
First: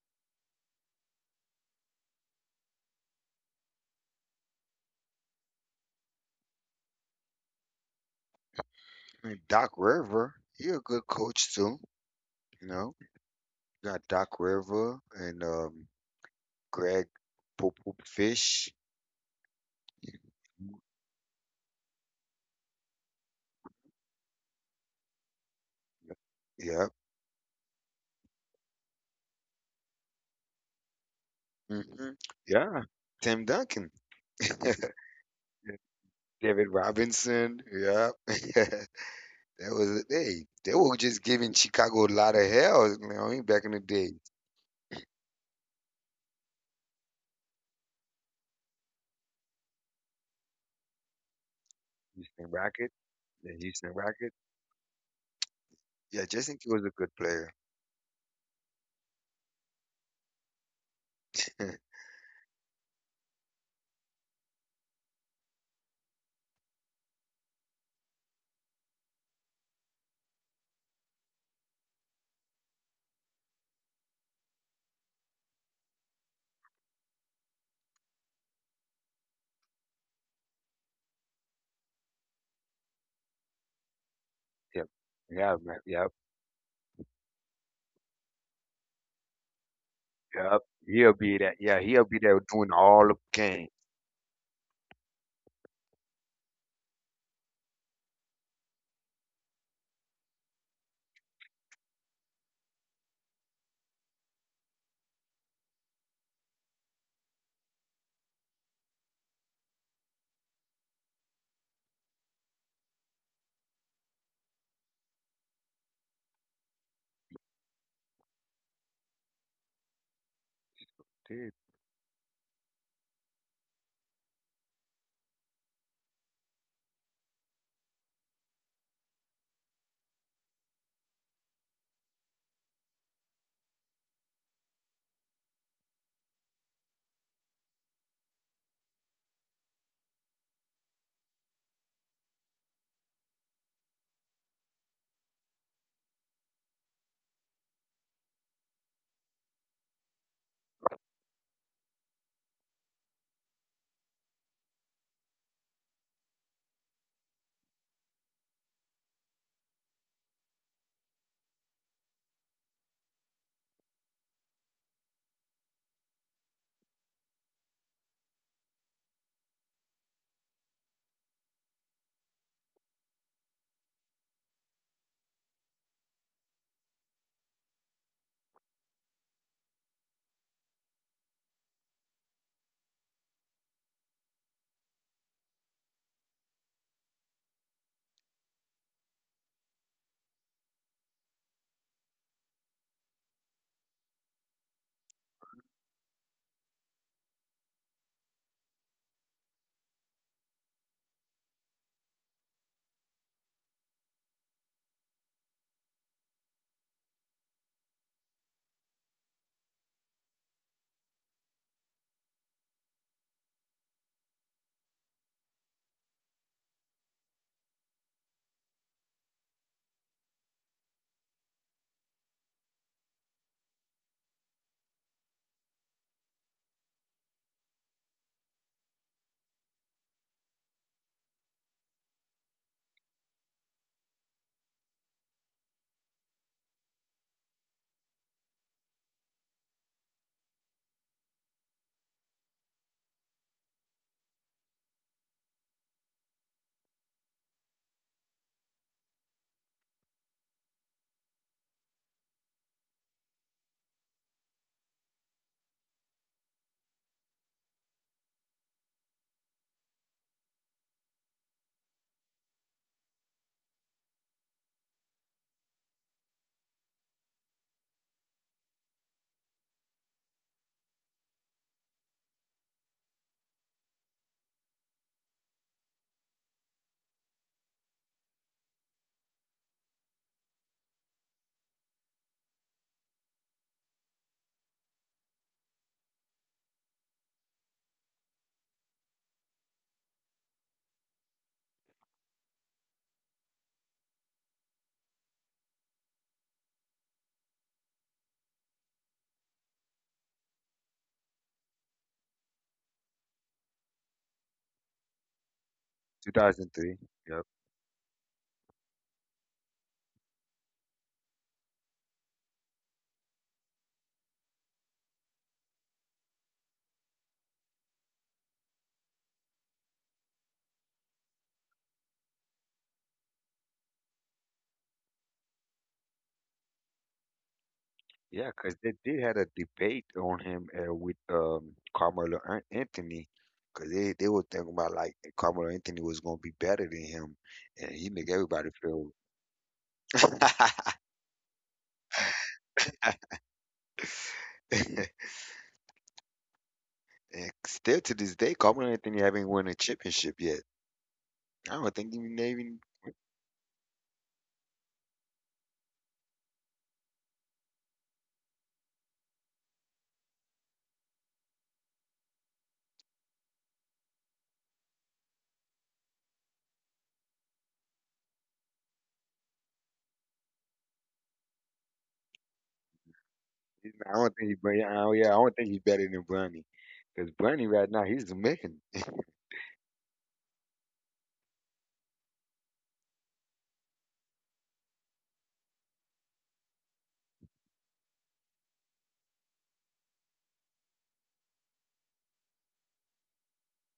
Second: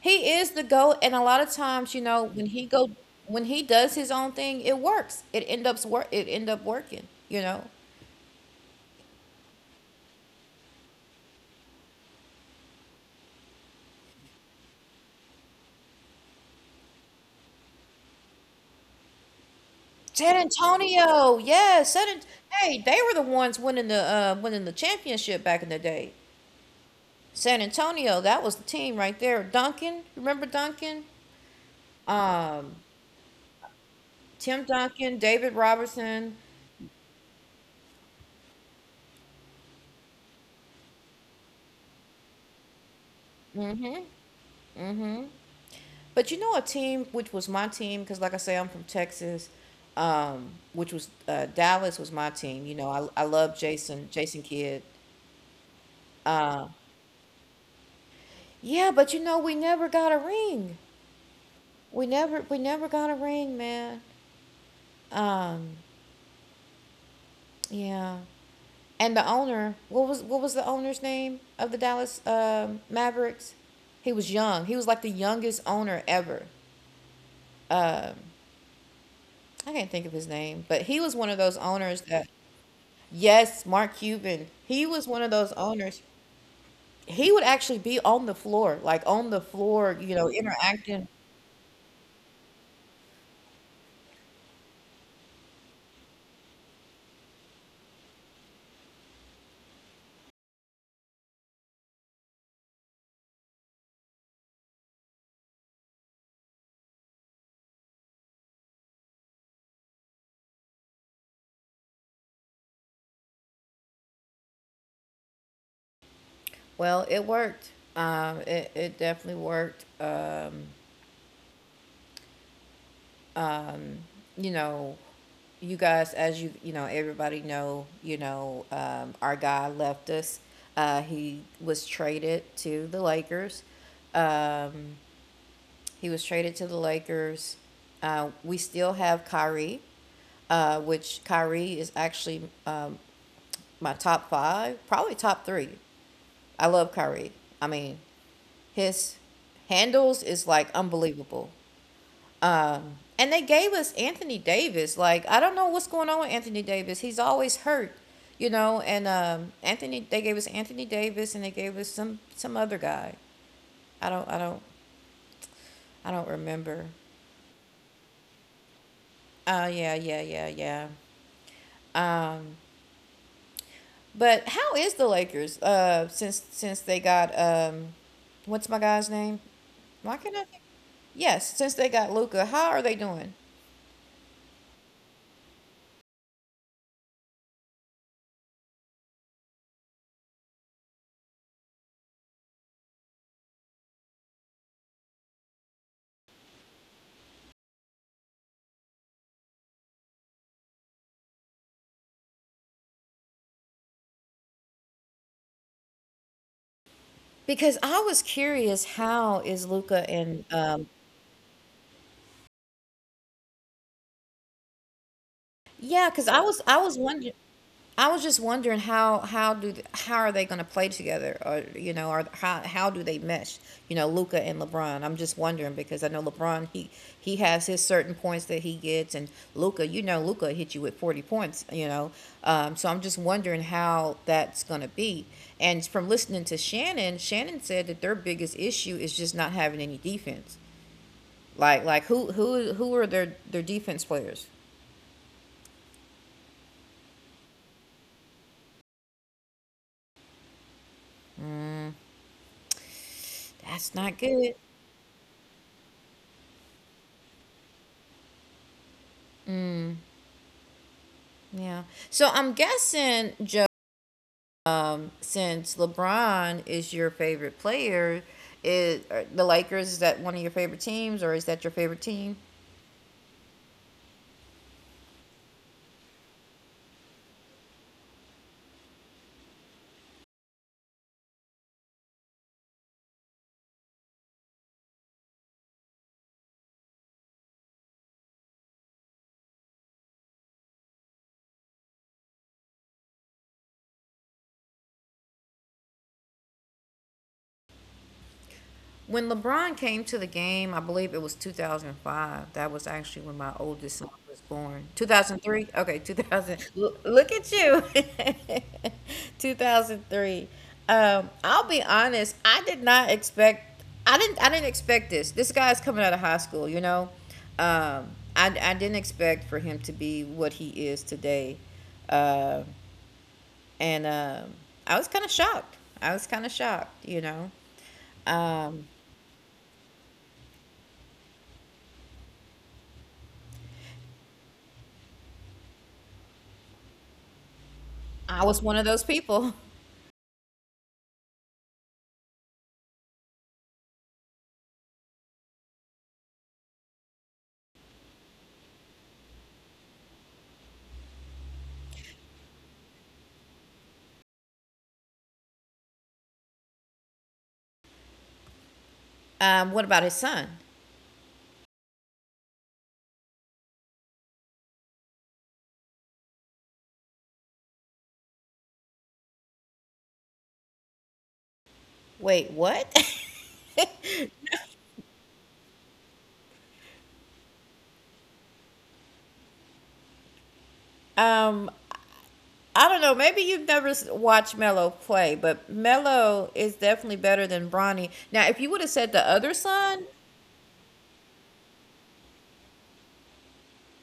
A: He is the goat, and a lot of times, you know, when he does his own thing, it works. It end up working. You know,
B: And Doc River, he a good coach too. You know, you got Doc River and Greg Poop Poop Fish.
A: San Antonio, yeah, hey, they were the ones winning the championship back in the day.
B: Yep.
A: San Antonio, that was the team right there. Duncan, remember Duncan,
B: Hmm. Yeah. Tim Duncan.
A: Tim Duncan, David Robertson.
B: David Robinson. Yep. that was, hey. They were just giving Chicago a lot of hell. You know what I mean, back in the day.
A: But you know, a team which was my team because, like I say, I'm from Texas. Um, which was Dallas was my
B: Houston
A: team. You
B: Rocket,
A: know, I
B: the
A: love
B: Houston Rocket.
A: Jason Kidd.
B: Yeah, Jason
A: Uh,
B: Kidd was a good player.
A: yeah, but you know, we never got a ring. We never got a ring, man. Um, yeah. And the owner, what was the owner's name of the Dallas Mavericks? He was young. He was like the youngest owner ever. I can't think of his name, but he was one of those owners that, yes, Mark Cuban.
B: Yep.
A: He was one of those
B: Yeah, man.
A: owners.
B: Yep.
A: He would actually be on the floor, like on the floor, you know,
B: Yep.
A: interacting.
B: He'll be that. Yeah, he'll be there doing all the game.
A: Well, it worked. It definitely worked.
B: Dude,
A: You know, you guys, as you know, everybody know, you know, our guy left us. He was traded to the Lakers. Um, he was traded to the Lakers. We still have Kyrie, which Kyrie is actually my top five, probably top three. I love Kyrie. I mean, his handles is like unbelievable. And they gave us Anthony Davis. Like I don't know what's going on with Anthony Davis. He's always hurt, you know. And they gave us Anthony Davis, and they gave us some other guy. I don't, I don't, I don't remember. Uh, yeah, yeah, yeah, yeah. Um, but how is the Lakers? Since they got what's my guy's name? Why can't I think? Yes, since they got Luca, how are they doing? Because I was curious, how is Luca and yeah? Because I was wondering. I was just wondering how are they going to play together, or you know, or how do they mesh? You know, Luca and LeBron. I'm just wondering because I know LeBron, he has his certain points that he gets, and Luca, you know, Luca hit you with 40 points. You know, so I'm just wondering how that's going to be. And from listening to Shannon, Shannon said that their biggest issue is just not having any defense. Like who are their defense players? That's not good. Yeah. So I'm guessing Joe. Since LeBron is your favorite player, is are the Lakers, is that one of your favorite teams, or is that your favorite team? When LeBron came to the game, I believe it was 2005. That was actually when my oldest son was born. 2003? Okay, 2000. Look
B: 2003.
A: at
B: Yep.
A: you. 2003. I'll be honest, I didn't expect this. This guy's coming out of high school, you know. Um, I didn't expect for him to be what he is today. Uh, and I was kind of shocked. I was kind of shocked, you know.
B: Yeah, because
A: Um,
B: they did had a debate on him with Carmelo Anthony. Because they were thinking about like Carmelo Anthony was going to be better than him. And he make
A: I was
B: everybody
A: one of those
B: feel.
A: people.
B: and still to this day, Carmelo Anthony haven't won a championship yet. I don't think he even.
A: What about his son? Wait, what?
B: I don't think he. Oh yeah, I don't think he's better than Bronny. Because Bronny right now he's the man.
A: um, I don't know. Maybe you've never watched Melo play, but Melo is definitely better than Bronny. Now, if you would have said the other son,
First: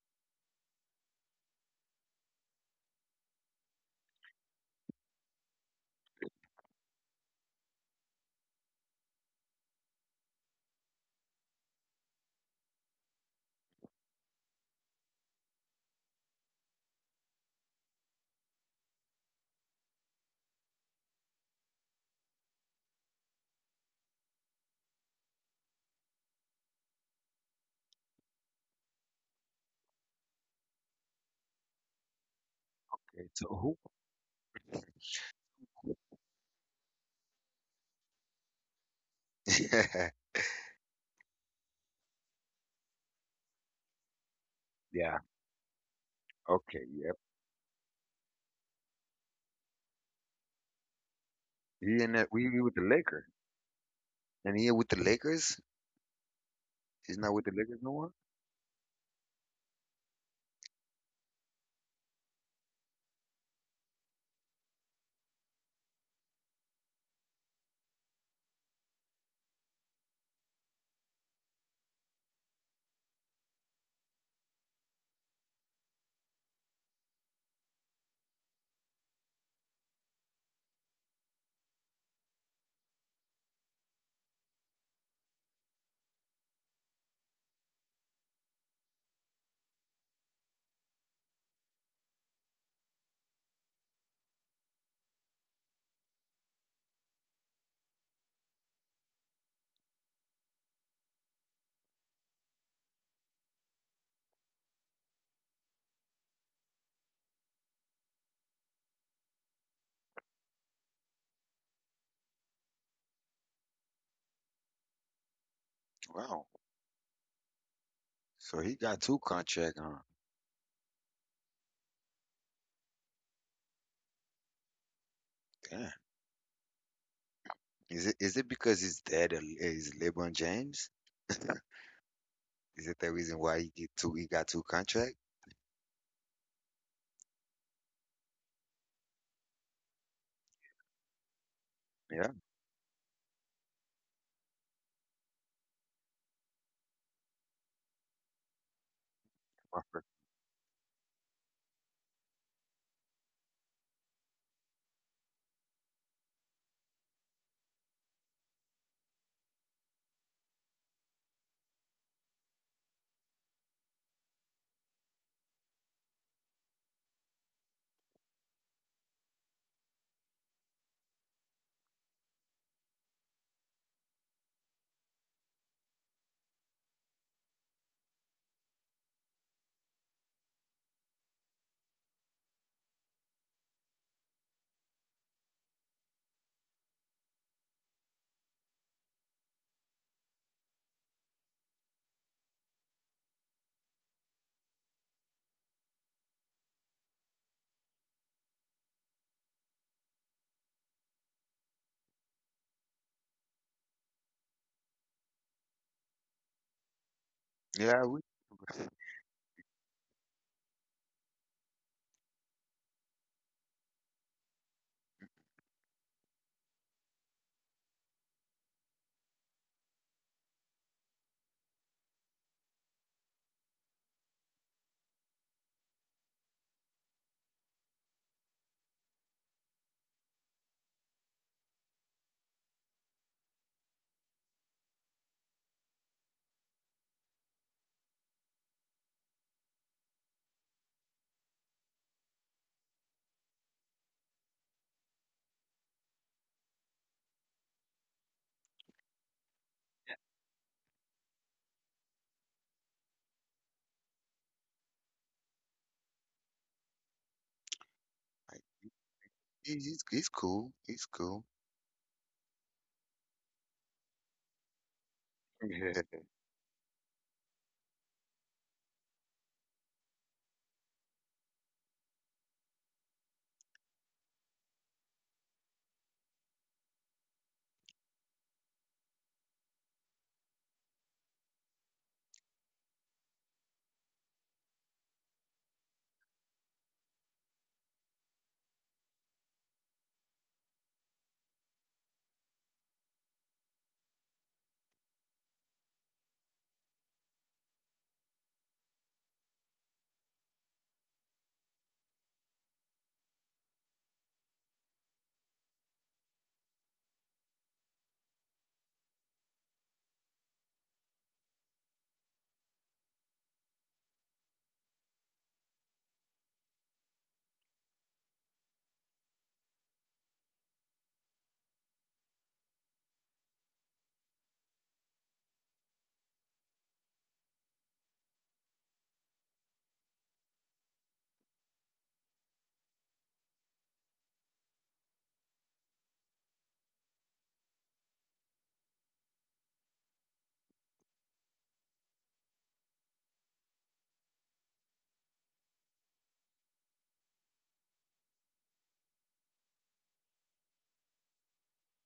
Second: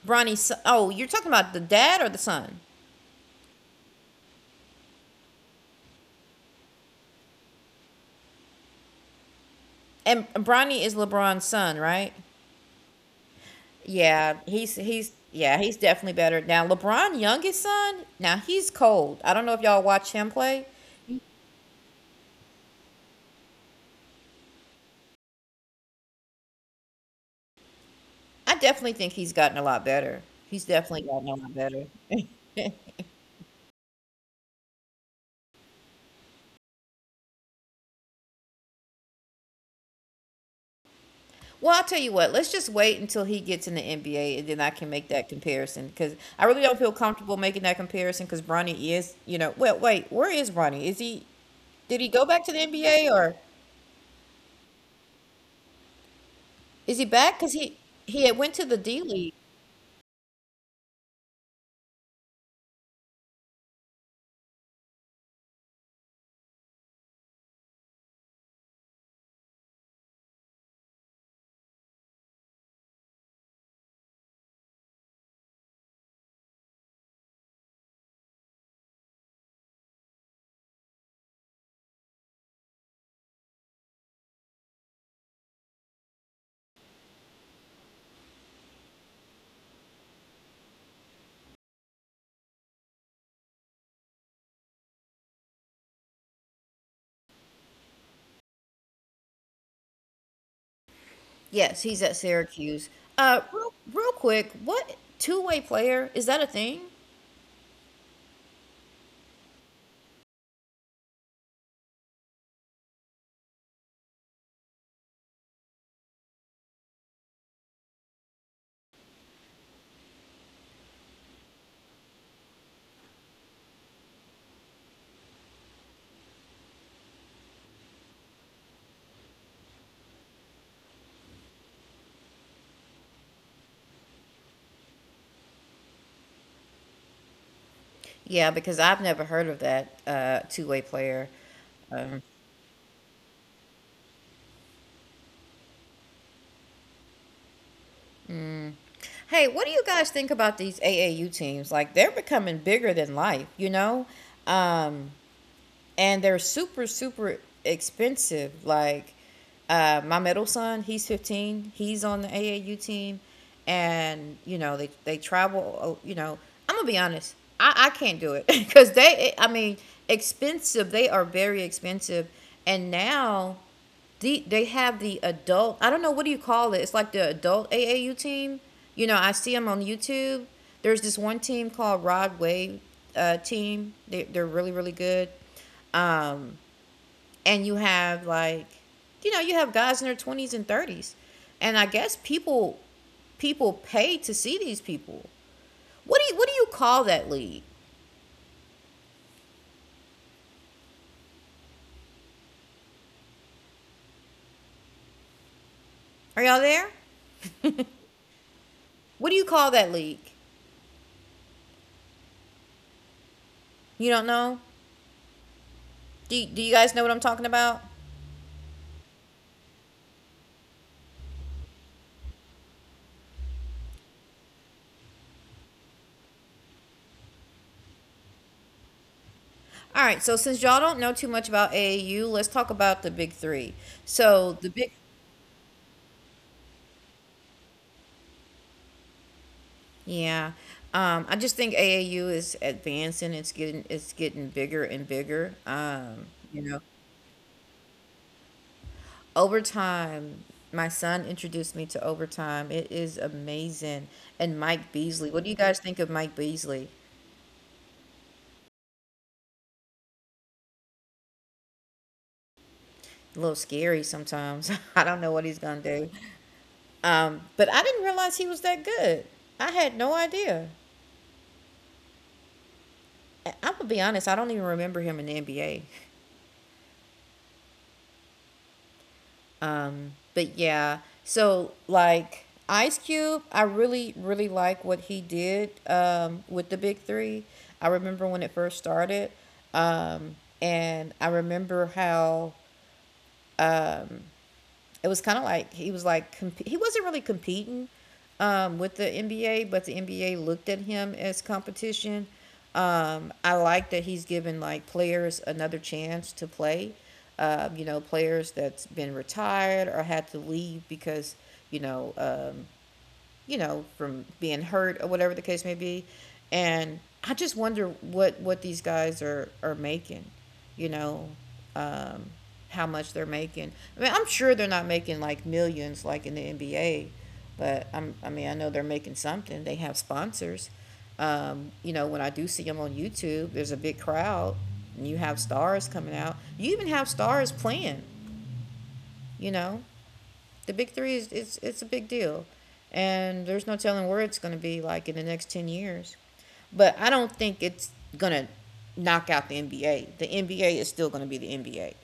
A: Bronny's son, oh, you're talking about the dad or the son? And Bronny is LeBron's son, right? Yeah, he's definitely better. Now LeBron, youngest son, now he's cold. I don't know if y'all watch him play. I definitely think he's gotten a lot better. He's definitely gotten a lot better.
B: so who
A: Well, I'll tell you what. Let's just wait until he gets in the NBA, and then I can make
B: yeah.
A: that comparison. Because I really don't
B: Okay.
A: feel
B: Yep.
A: comfortable making that comparison. Because Bronny is, you know, well, wait, where is Bronny? Is he?
B: He
A: Did he
B: in
A: go
B: that.
A: back to
B: We
A: the
B: with the
A: NBA,
B: Lakers,
A: or
B: and he with the Lakers.
A: is he
B: He's not with
A: back?
B: the
A: Because
B: Lakers no more.
A: he had went to the D League. Yes, he's at Syracuse. Real quick, what two-way player, is that a thing?
B: Wow. So he got two contract, huh? Damn. Is it because his dad is LeBron James? Is it the reason why he get two? He got two contract?
A: Yeah, because I've never heard of that two-way player.
B: Yeah.
A: Hey, what do you
B: Okay.
A: guys think about these AAU teams? Like they're becoming bigger than life, you know? Um, and they're super expensive. Like my middle son, he's 15. He's on the AAU team, and you know they travel. I'm gonna be honest. I can't do it because expensive. They are very expensive, and now they have the adult. I don't know, what do you call it? It's like the adult AAU team. You know, I see them on YouTube. There's this one team called Rod Wave team. They're really really good. um, and you have like, you know, you have guys in their 20s and 30s, and I guess people pay to see these people. What do you call that league? Are y'all there?
B: Yeah. We,
A: What do you call that league? You don't know? Do you guys know what I'm talking about? All right, so since y'all don't know too much about AAU, let's talk about the big three. So the big, yeah, I just think AAU is advancing. It's getting bigger and bigger. You know, Overtime. My son introduced me to overtime. It is amazing. And Mike Beasley. What do you guys think of Mike Beasley?
B: like, he's cool. He's cool.
A: A little scary sometimes. I don't know what he's gonna
B: Yeah.
A: do. But I didn't realize he was that good. I had no idea. I'm gonna be honest. I don't even remember him in the NBA. But yeah, so like Ice Cube, I really, really like what he did with the Big Three. I remember when it first started, um, and I remember how it was kind of like he was like he wasn't really competing with the NBA, but the NBA looked at him as competition. I like that he's given like players another chance to play. Players that's been retired or had to leave because you know um, from being hurt or whatever the case may be. And I just wonder what these guys are making, you know, um, how much they're making. I mean, I'm sure they're not making like millions like in the NBA, but I mean I know they're making something. They have sponsors. When I do see them on YouTube, there's a big crowd, and you have stars coming out. You even have stars playing. You know, the big three is it's a big deal, and there's no telling where it's going to be like in the next 10 years. But I don't think it's going to knock out the NBA. The NBA is still going to be the NBA.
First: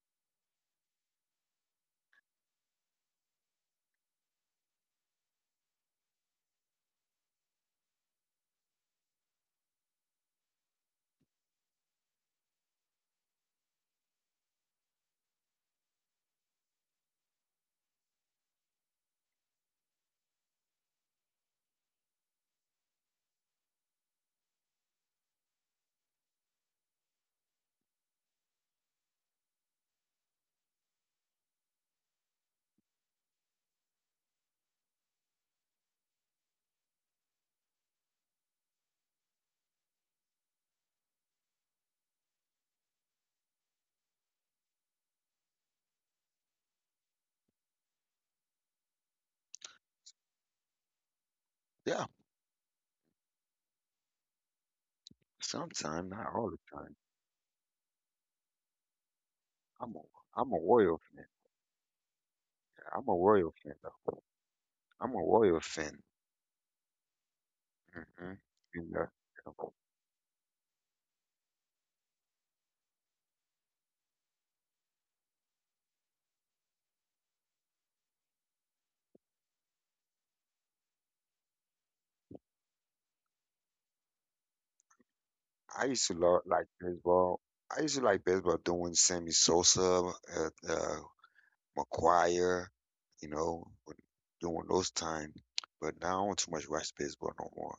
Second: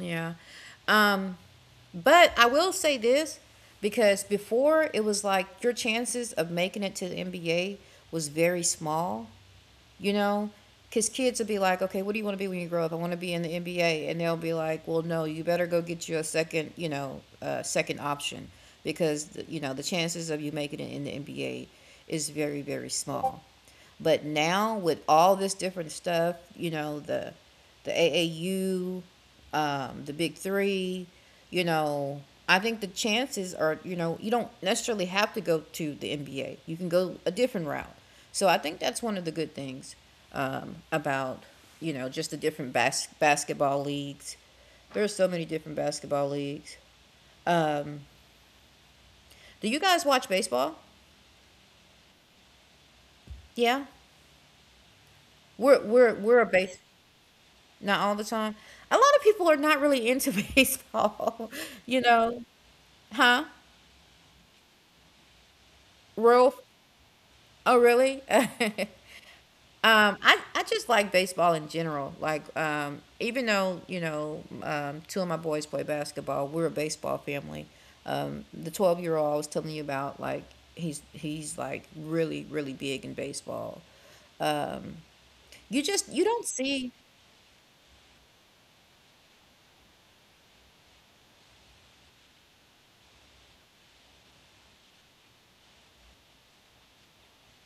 A: Yeah, um, but I will say this because before it was like your chances of making it to the NBA was very small, you know, because kids will be like, okay, what do you want to be when you grow up? I want to be in the NBA. And they'll be like, well no, you better go get you a second, second option, because you know the chances of you making it in the NBA is very very small. But now with all this different stuff, you know, the AAU, the Big Three, you know, I think the chances are, you know, you don't necessarily have to go to the NBA. You can go a different route. So I think that's one of the good things about, you know, just the different basketball leagues. There are so many different basketball leagues. Um, do you guys watch baseball?
B: Yeah.
A: Yeah,
B: Sometime,
A: we're
B: not all
A: we're
B: the
A: we're a
B: time.
A: base. Not all the time. A lot of people
B: I'm
A: are
B: a
A: not really
B: I'm a
A: into
B: Royal fan.
A: baseball, you know.
B: I'm a Royal fan
A: Huh?
B: though. I'm a Royal fan.
A: Real? Oh,
B: Mhm.
A: really?
B: And,
A: I just like baseball in general. Like, even though, two of my boys play basketball, we're a baseball family. The 12-year-old I was telling you about, like, he's like really, really big in baseball.
B: I
A: You
B: used to
A: just, you
B: love
A: don't
B: like
A: see.
B: baseball. I used to like baseball doing Sammy Sosa, McGuire, you know, during those time. But now I don't too much watch baseball no more.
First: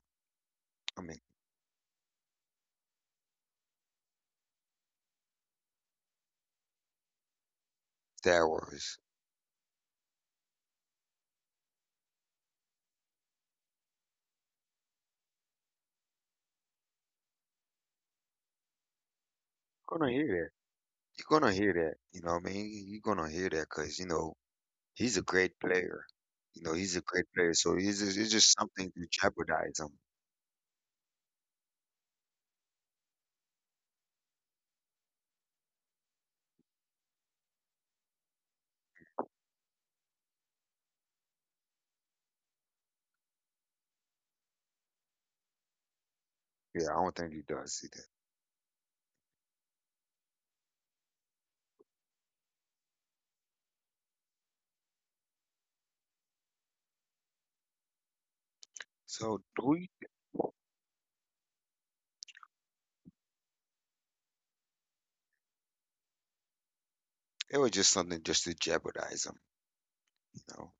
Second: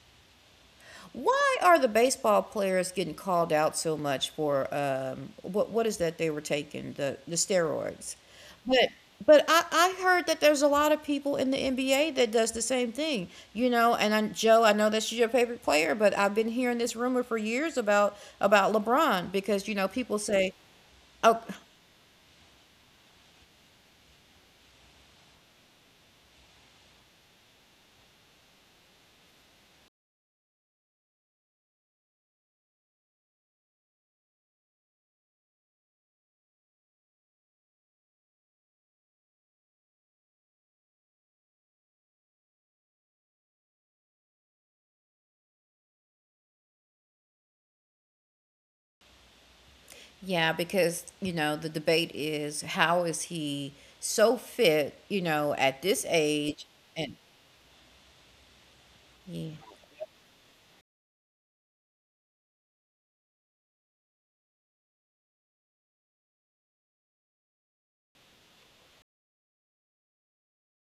B: I mean,
A: Why are the baseball players getting called out so much for what is that they were taking the steroids? But
B: steroids.
A: I heard that there's a lot of people in the NBA that does the same thing, you know. And I, Joe, I know that's your favorite player, but I've been hearing this rumor for years about LeBron because you know
B: You're gonna
A: people
B: hear
A: say,
B: that.
A: oh,
B: You're gonna hear that. You know what I mean? You're gonna hear that because you know he's a great player. You know he's a great player. So he's just, it's just something to jeopardize him. Yeah, I don't think he does either.
A: yeah, because you know the debate is how is he so fit, you know, at this age, and
B: So do you? It was just something just to jeopardize him, you know.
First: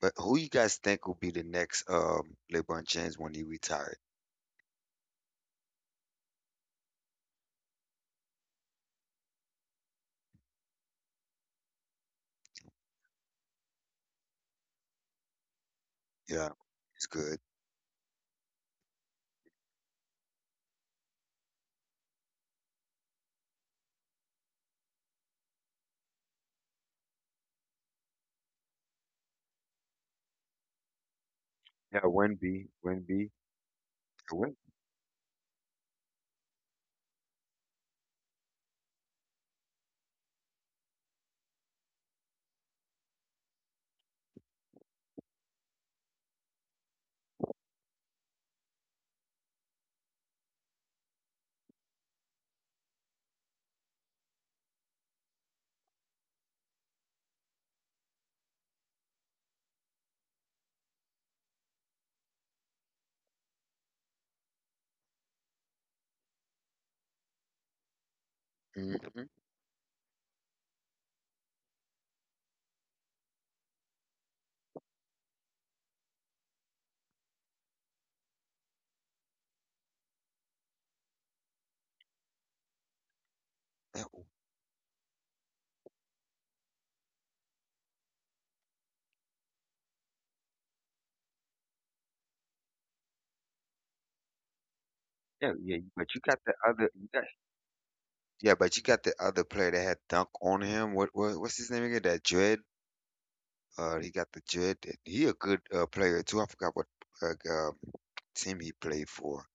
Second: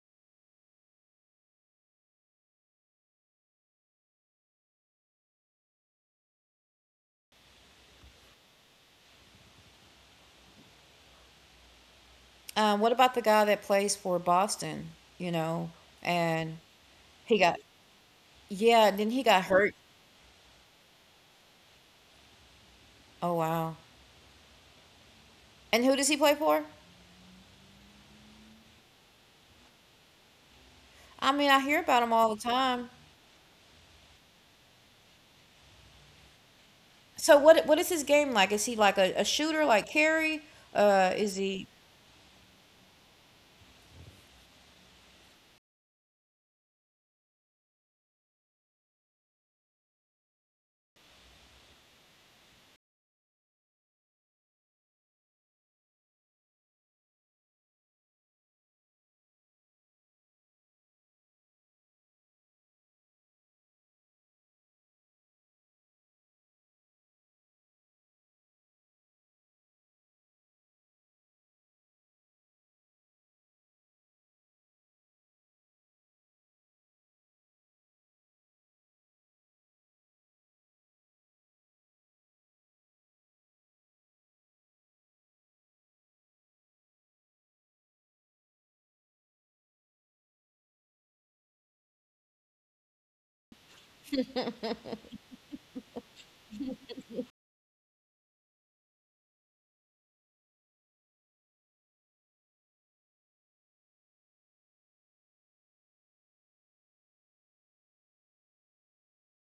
B: But who you guys think will be the next LeBron James when he retired?
A: What about the guy that plays for Boston, you know,
B: Yeah,
A: and
B: it's
A: he
B: good.
A: got, yeah, then he got hurt. Oh wow. And who does he play for? I mean, I hear
B: Yeah,
A: about him all the
B: Wemby,
A: time.
B: Wemby, Wemby.
A: So what is his game like? Is he like a shooter like Carey? Is he
B: Mm-hmm. Yeah, yeah, but you got the other player that had dunk on him. What's his name again? That Dread. He got the Dread. He a good player too. I forgot what uh, um, team he played for.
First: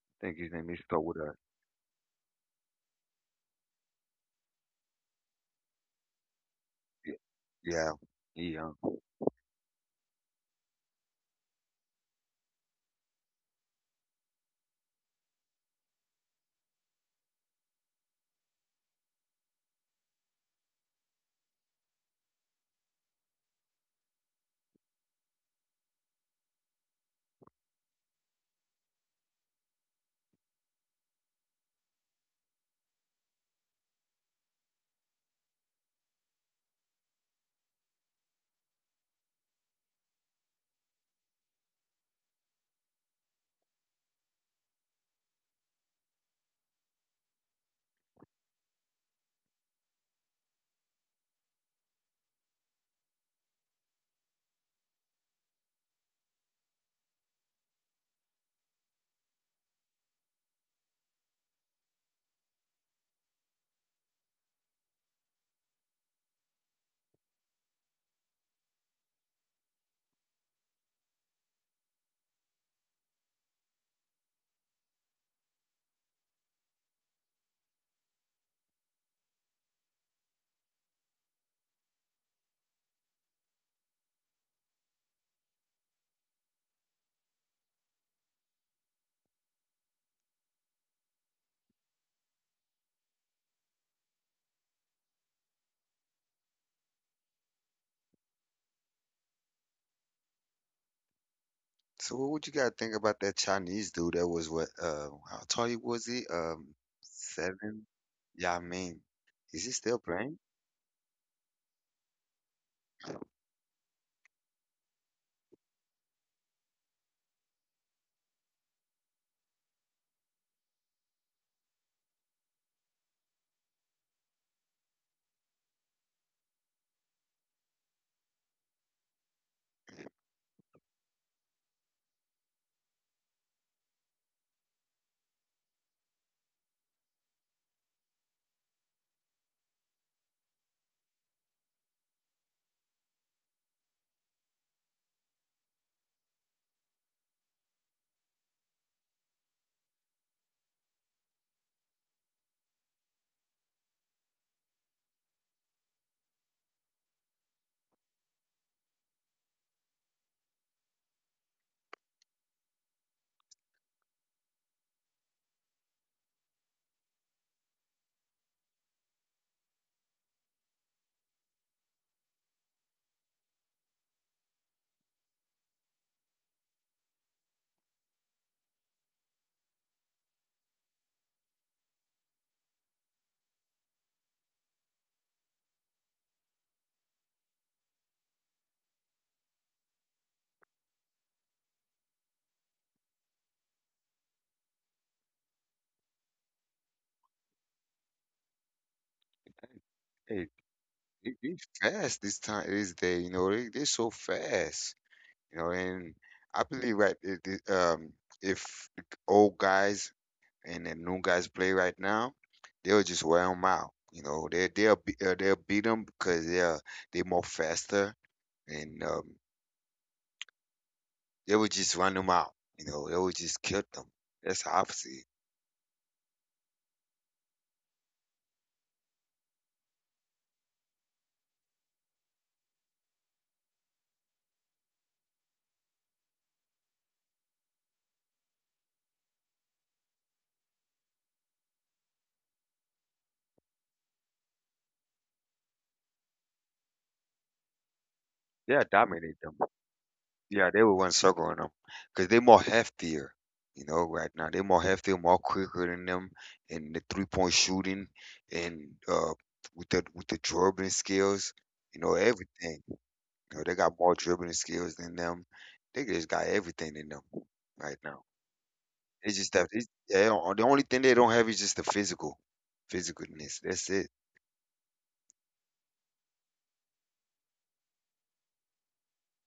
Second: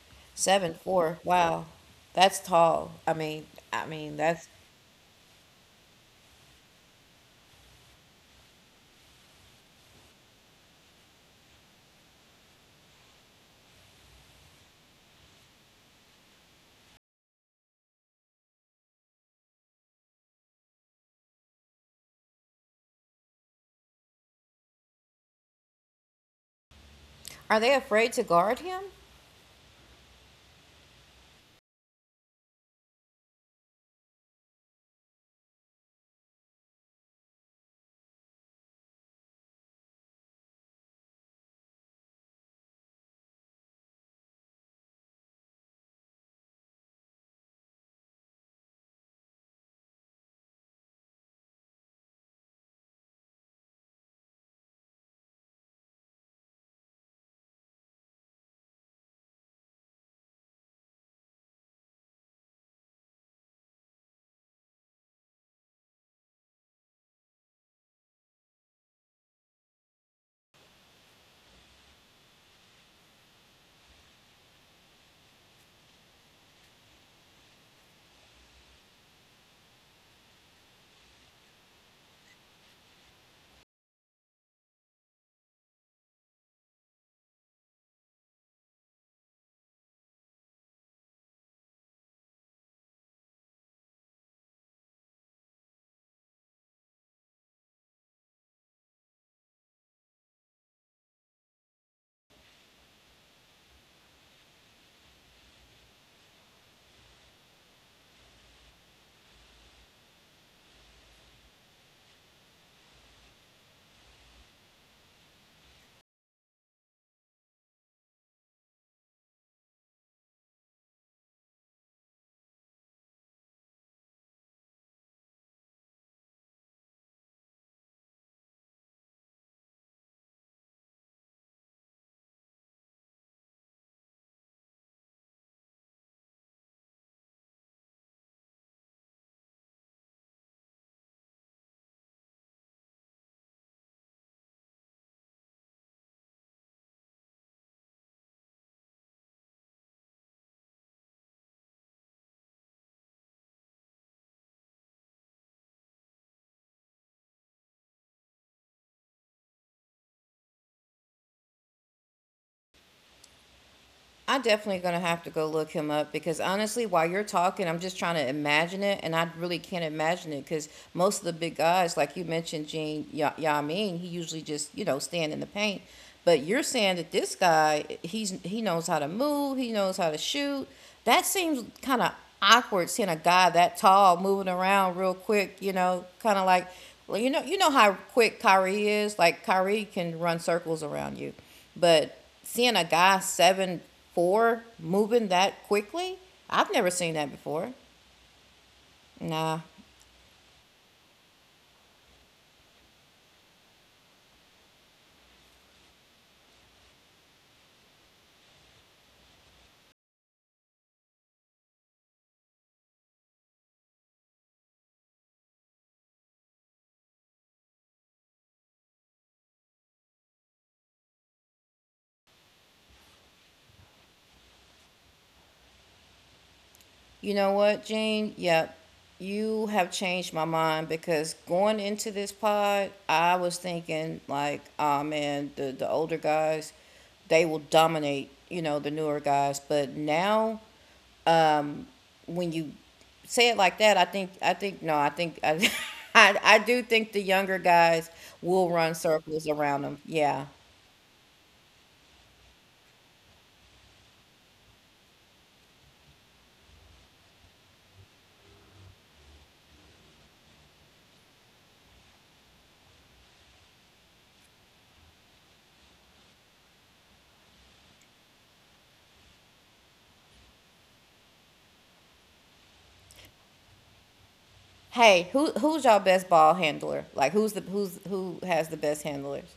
B: I think his name
A: seven
B: is start with
A: four?
B: a.
A: Wow. That's tall. I mean, that's,
B: Yeah, yeah, he young.
A: are they afraid to guard him?
B: So what would you guys think about that Chinese dude that was what how tall he was he? Seven? Yeah, I mean, is he still playing?
A: I am definitely gonna have to go look him up because honestly, while you're talking, I'm just trying to imagine it, and I really can't imagine it because most of the big guys, like you mentioned, Gene Yamin, he usually just you know stand in the paint. But you're saying that this guy, he's, he knows how to move, he knows how to shoot. That seems kind of awkward seeing a guy that tall moving around real quick. You know, kind of like, well, you know how quick Kyrie is. Like Kyrie can run circles around you, but seeing a guy 7 foot four moving that quickly. I've never seen that before. Nah.
B: Hey, they fast this time this day, you know, they so fast. You know, and I believe right if the old guys and the new guys play right now, they'll just wear them out. You know, they'll be, they'll beat them because they more faster and they will just run them out. You know, they will just kill them. That's how I see it.
A: You know what, Gene? Yep. You have changed my mind because going into this pod, I was thinking like, ah man, the older guys, they will dominate, you know, the newer guys. But now, um, when you say it like that, I think no, I think I I do think the younger guys will
B: They'll
A: run circles
B: dominate them.
A: around them. Yeah.
B: Yeah, they were one circle on them because they more heftier, you know, right now. They more heftier, more quicker than them in the 3-point shooting and uh with the dribbling skills, you know, everything. You know, they got more dribbling skills than them. They just got everything in them right now. It's just that it's, they don't. The only thing they don't have is just the physicalness. That's it.
A: Hey, who's y'all best ball handler? Like who has the best handlers?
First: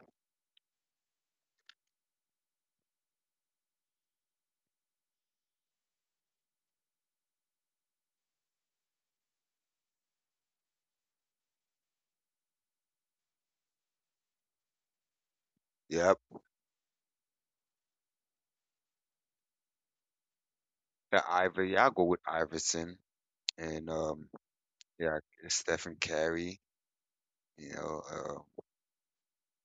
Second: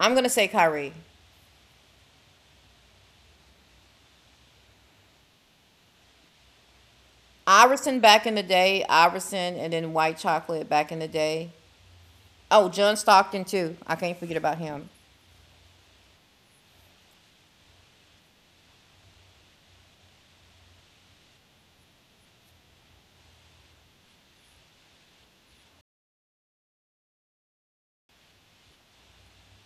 A: I'm gonna say Kyrie. Iverson back in the day, Iverson, and then White Chocolate back in the day. Oh, John Stockton too. I can't forget about him.
B: Yep. Yeah, I'll go with Iverson and yeah, Stephen Curry, you know.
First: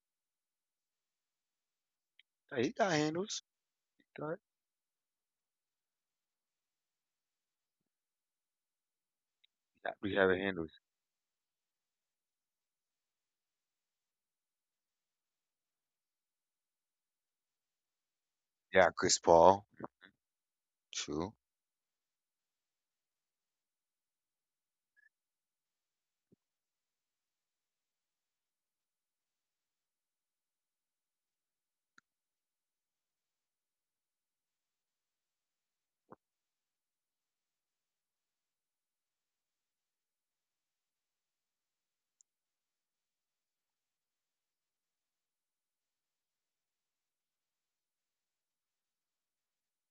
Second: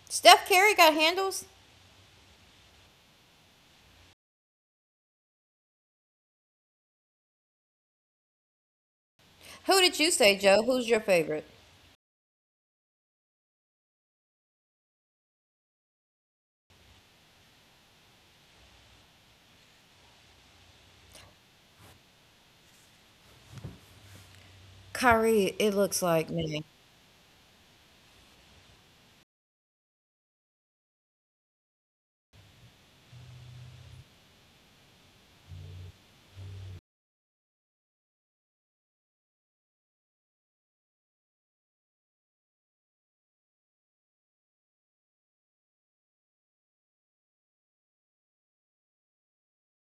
A: Steph Curry got handles.
B: Hey, he got handles. God,
A: Who
B: yeah,
A: did you
B: we have
A: say, Joe?
B: handles.
A: Who's your favorite?
B: Yeah, Chris Paul. True.
A: Kyrie, it looks like me.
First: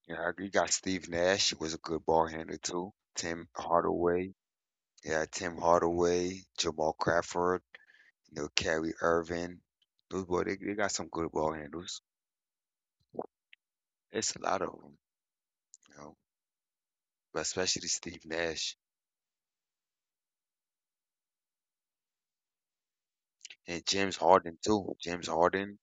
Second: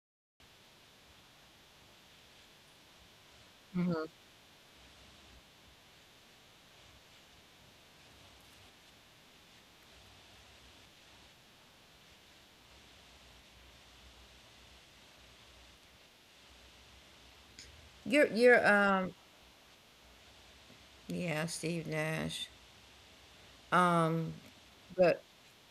B: Yeah, you got Steve Nash was a good ball handler too. Tim
A: Mhm.
B: Hardaway. Yeah, Tim Hardaway, Jamal Crawford, you know, Kyrie Irving. Those boys, they got some good ball handles. It's a lot of them, you know, but especially Steve
A: You're you're
B: Nash
A: um yeah, Steve Nash.
B: and James
A: Um
B: Harden too.
A: but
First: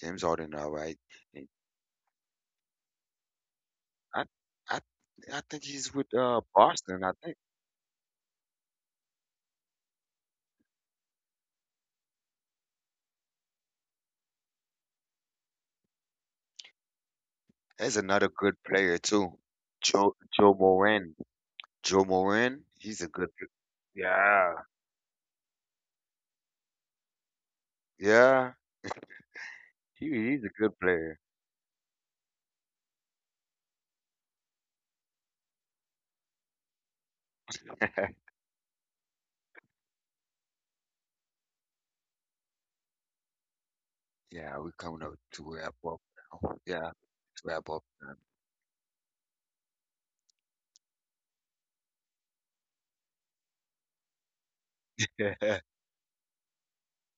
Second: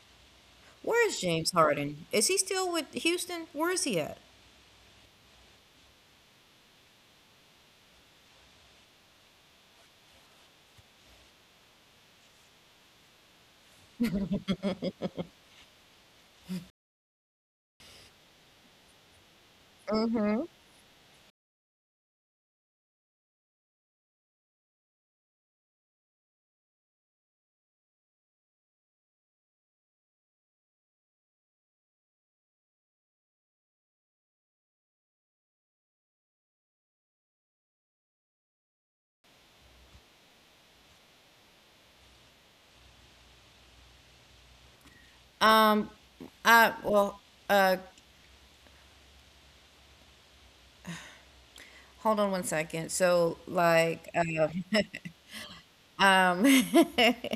B: James Harden, all right.
A: where is
B: And
A: James Harden? Is he still with Houston? Where is he at?
B: I, I, I think he's with Boston. I think. There's another good player too, Joe Moran. Joe Moran, he's a good. Yeah, yeah, he's a good player. Yeah, we're coming up to
A: Um,
B: wrap up now.
A: I
B: Yeah,
A: well,
B: to
A: uh,
B: wrap up.
A: hold on one second. So, like, um,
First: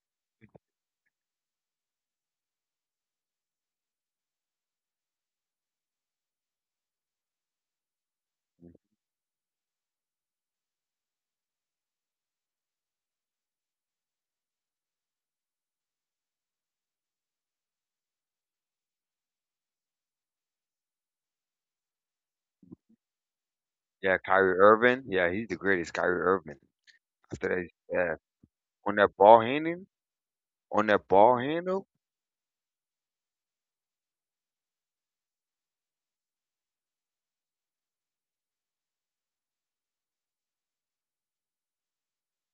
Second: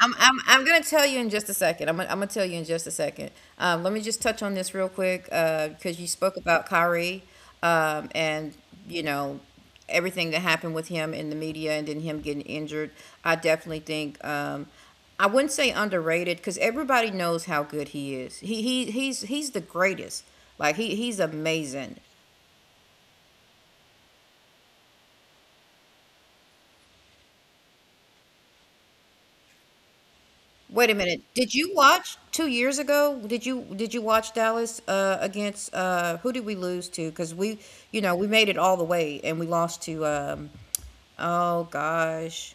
A: I'm gonna tell you in just a second. I'm gonna tell you in just a second. Let me just touch on this real quick, because you spoke about Kyrie, and you know everything that happened with him in the media, and then him getting injured. I definitely think, I wouldn't say underrated because everybody knows how good he is. He's he's the greatest. Like he's amazing.
B: Yeah, Kyrie Irving. Yeah, he's the greatest, Kyrie Irving. After that, yeah, on that ball handling, on
A: Wait a
B: that
A: minute.
B: ball
A: Did you
B: handle.
A: watch 2 years ago? Did you watch Dallas against who did we lose to? Because we, you know, we made it all the way and we lost to. Oh gosh,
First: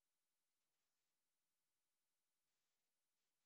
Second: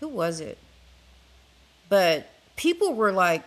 A: who was it? But people were like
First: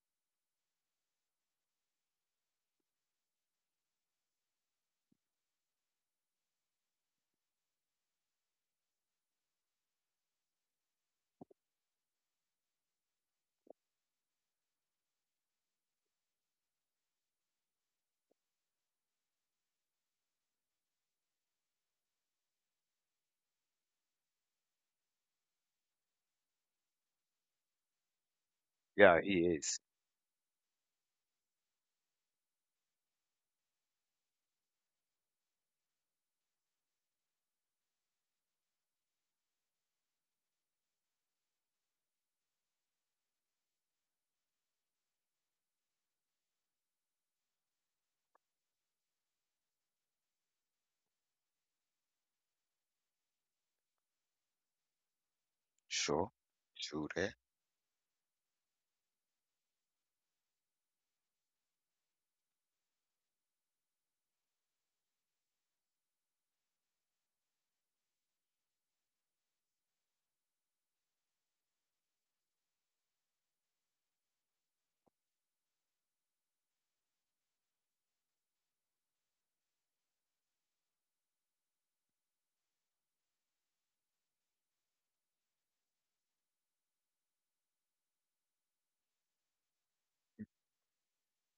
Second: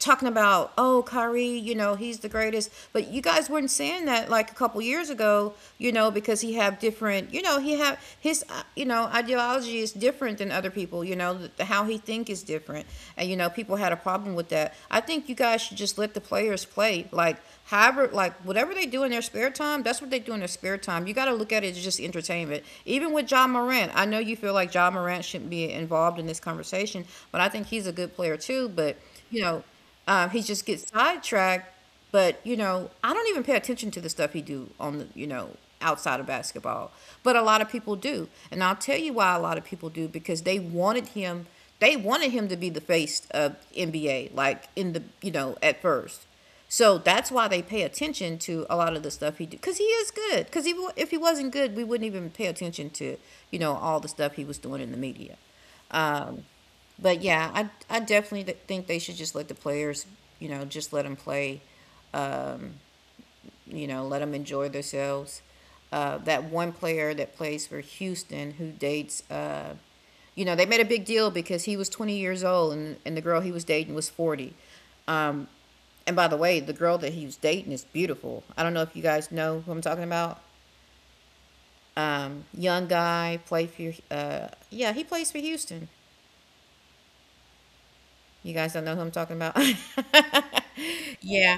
A: talking about, oh Kyrie, you know he's the greatest, but you guys weren't saying that like a couple years ago, you know, because he have different, you know, he have his, you know, ideology is different than other people, you know, how he think is different, and you know, people had a problem with that. I think you guys should just let the players play, like however, like whatever they do in their spare time, that's what they do in their spare time. You got to look at it as just entertainment. Even with John Morant, I know you feel like John Morant shouldn't be involved in this conversation, but I think he's a good player too, but
B: Yeah,
A: you
B: he
A: know,
B: is.
A: he just gets sidetracked. But you know, I don't even pay attention to the stuff he do on the, you know, outside of basketball. But a lot of people do, and I'll tell you why a lot of people do, because they wanted him. They wanted him to be the face of NBA, like in the, you know, at first. So that's why they pay attention to a lot of the stuff he do, because he is good. Because if he wasn't good, we wouldn't even pay attention to, you know, all the stuff he was doing in the media.
B: Sure,
A: Um,
B: true
A: but
B: that.
A: yeah, I definitely think they should just let the players, you know, just let them play, you know, let them enjoy themselves. That one player that plays for Houston who dates, you know, they made a big deal because he was 20 years old, and the girl he was dating was 40. Um, and by the way, the girl that he was dating is beautiful. I don't know if you guys know who I'm talking about. Young guy, played for, yeah, he plays for Houston. You guys don't know who I'm talking about? Yeah.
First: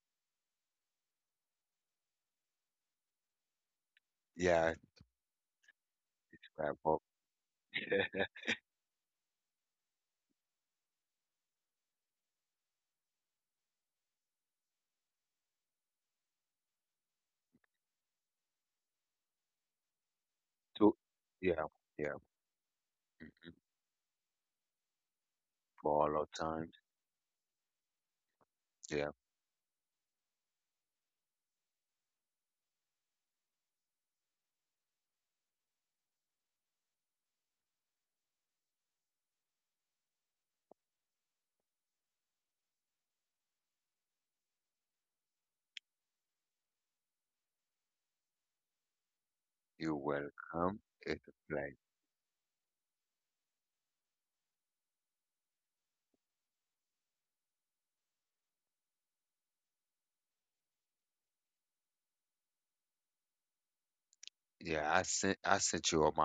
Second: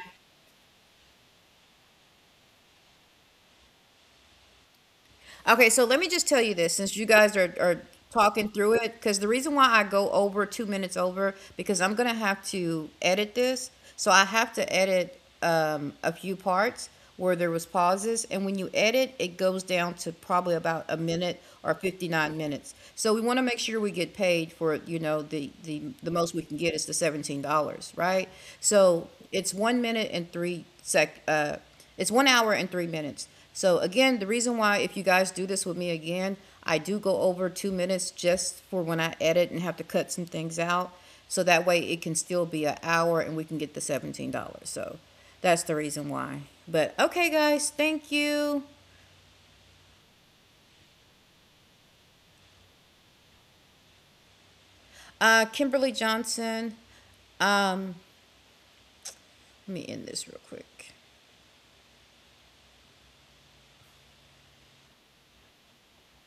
B: Yeah, to
A: Okay, so let me just tell you this
B: wrap
A: since
B: up.
A: you guys are talking through it, because the reason why I go over 2 minutes over, because I'm going to have to edit this. So I have to edit a few parts where there was pauses. And when you edit, it goes down to probably about
B: To,
A: a minute
B: yeah,
A: or
B: yeah,
A: 59 minutes. So we want to make sure we get paid for, you know,
B: for
A: the
B: all our
A: most we can
B: time.
A: get is the $17, right? So
B: Yeah.
A: it's one minute and three sec, it's 1 hour and 3 minutes. So again, the reason why if you guys do this with me again, I do go over 2 minutes just for when I edit and have to cut some things out. So that way it can still be an hour and we can get the $17. So that's the reason why. But okay, guys, thank you.
B: You're welcome. It's a pleasure.
A: Kimberly Johnson, let me end this real quick.
B: Yeah, I sent you all my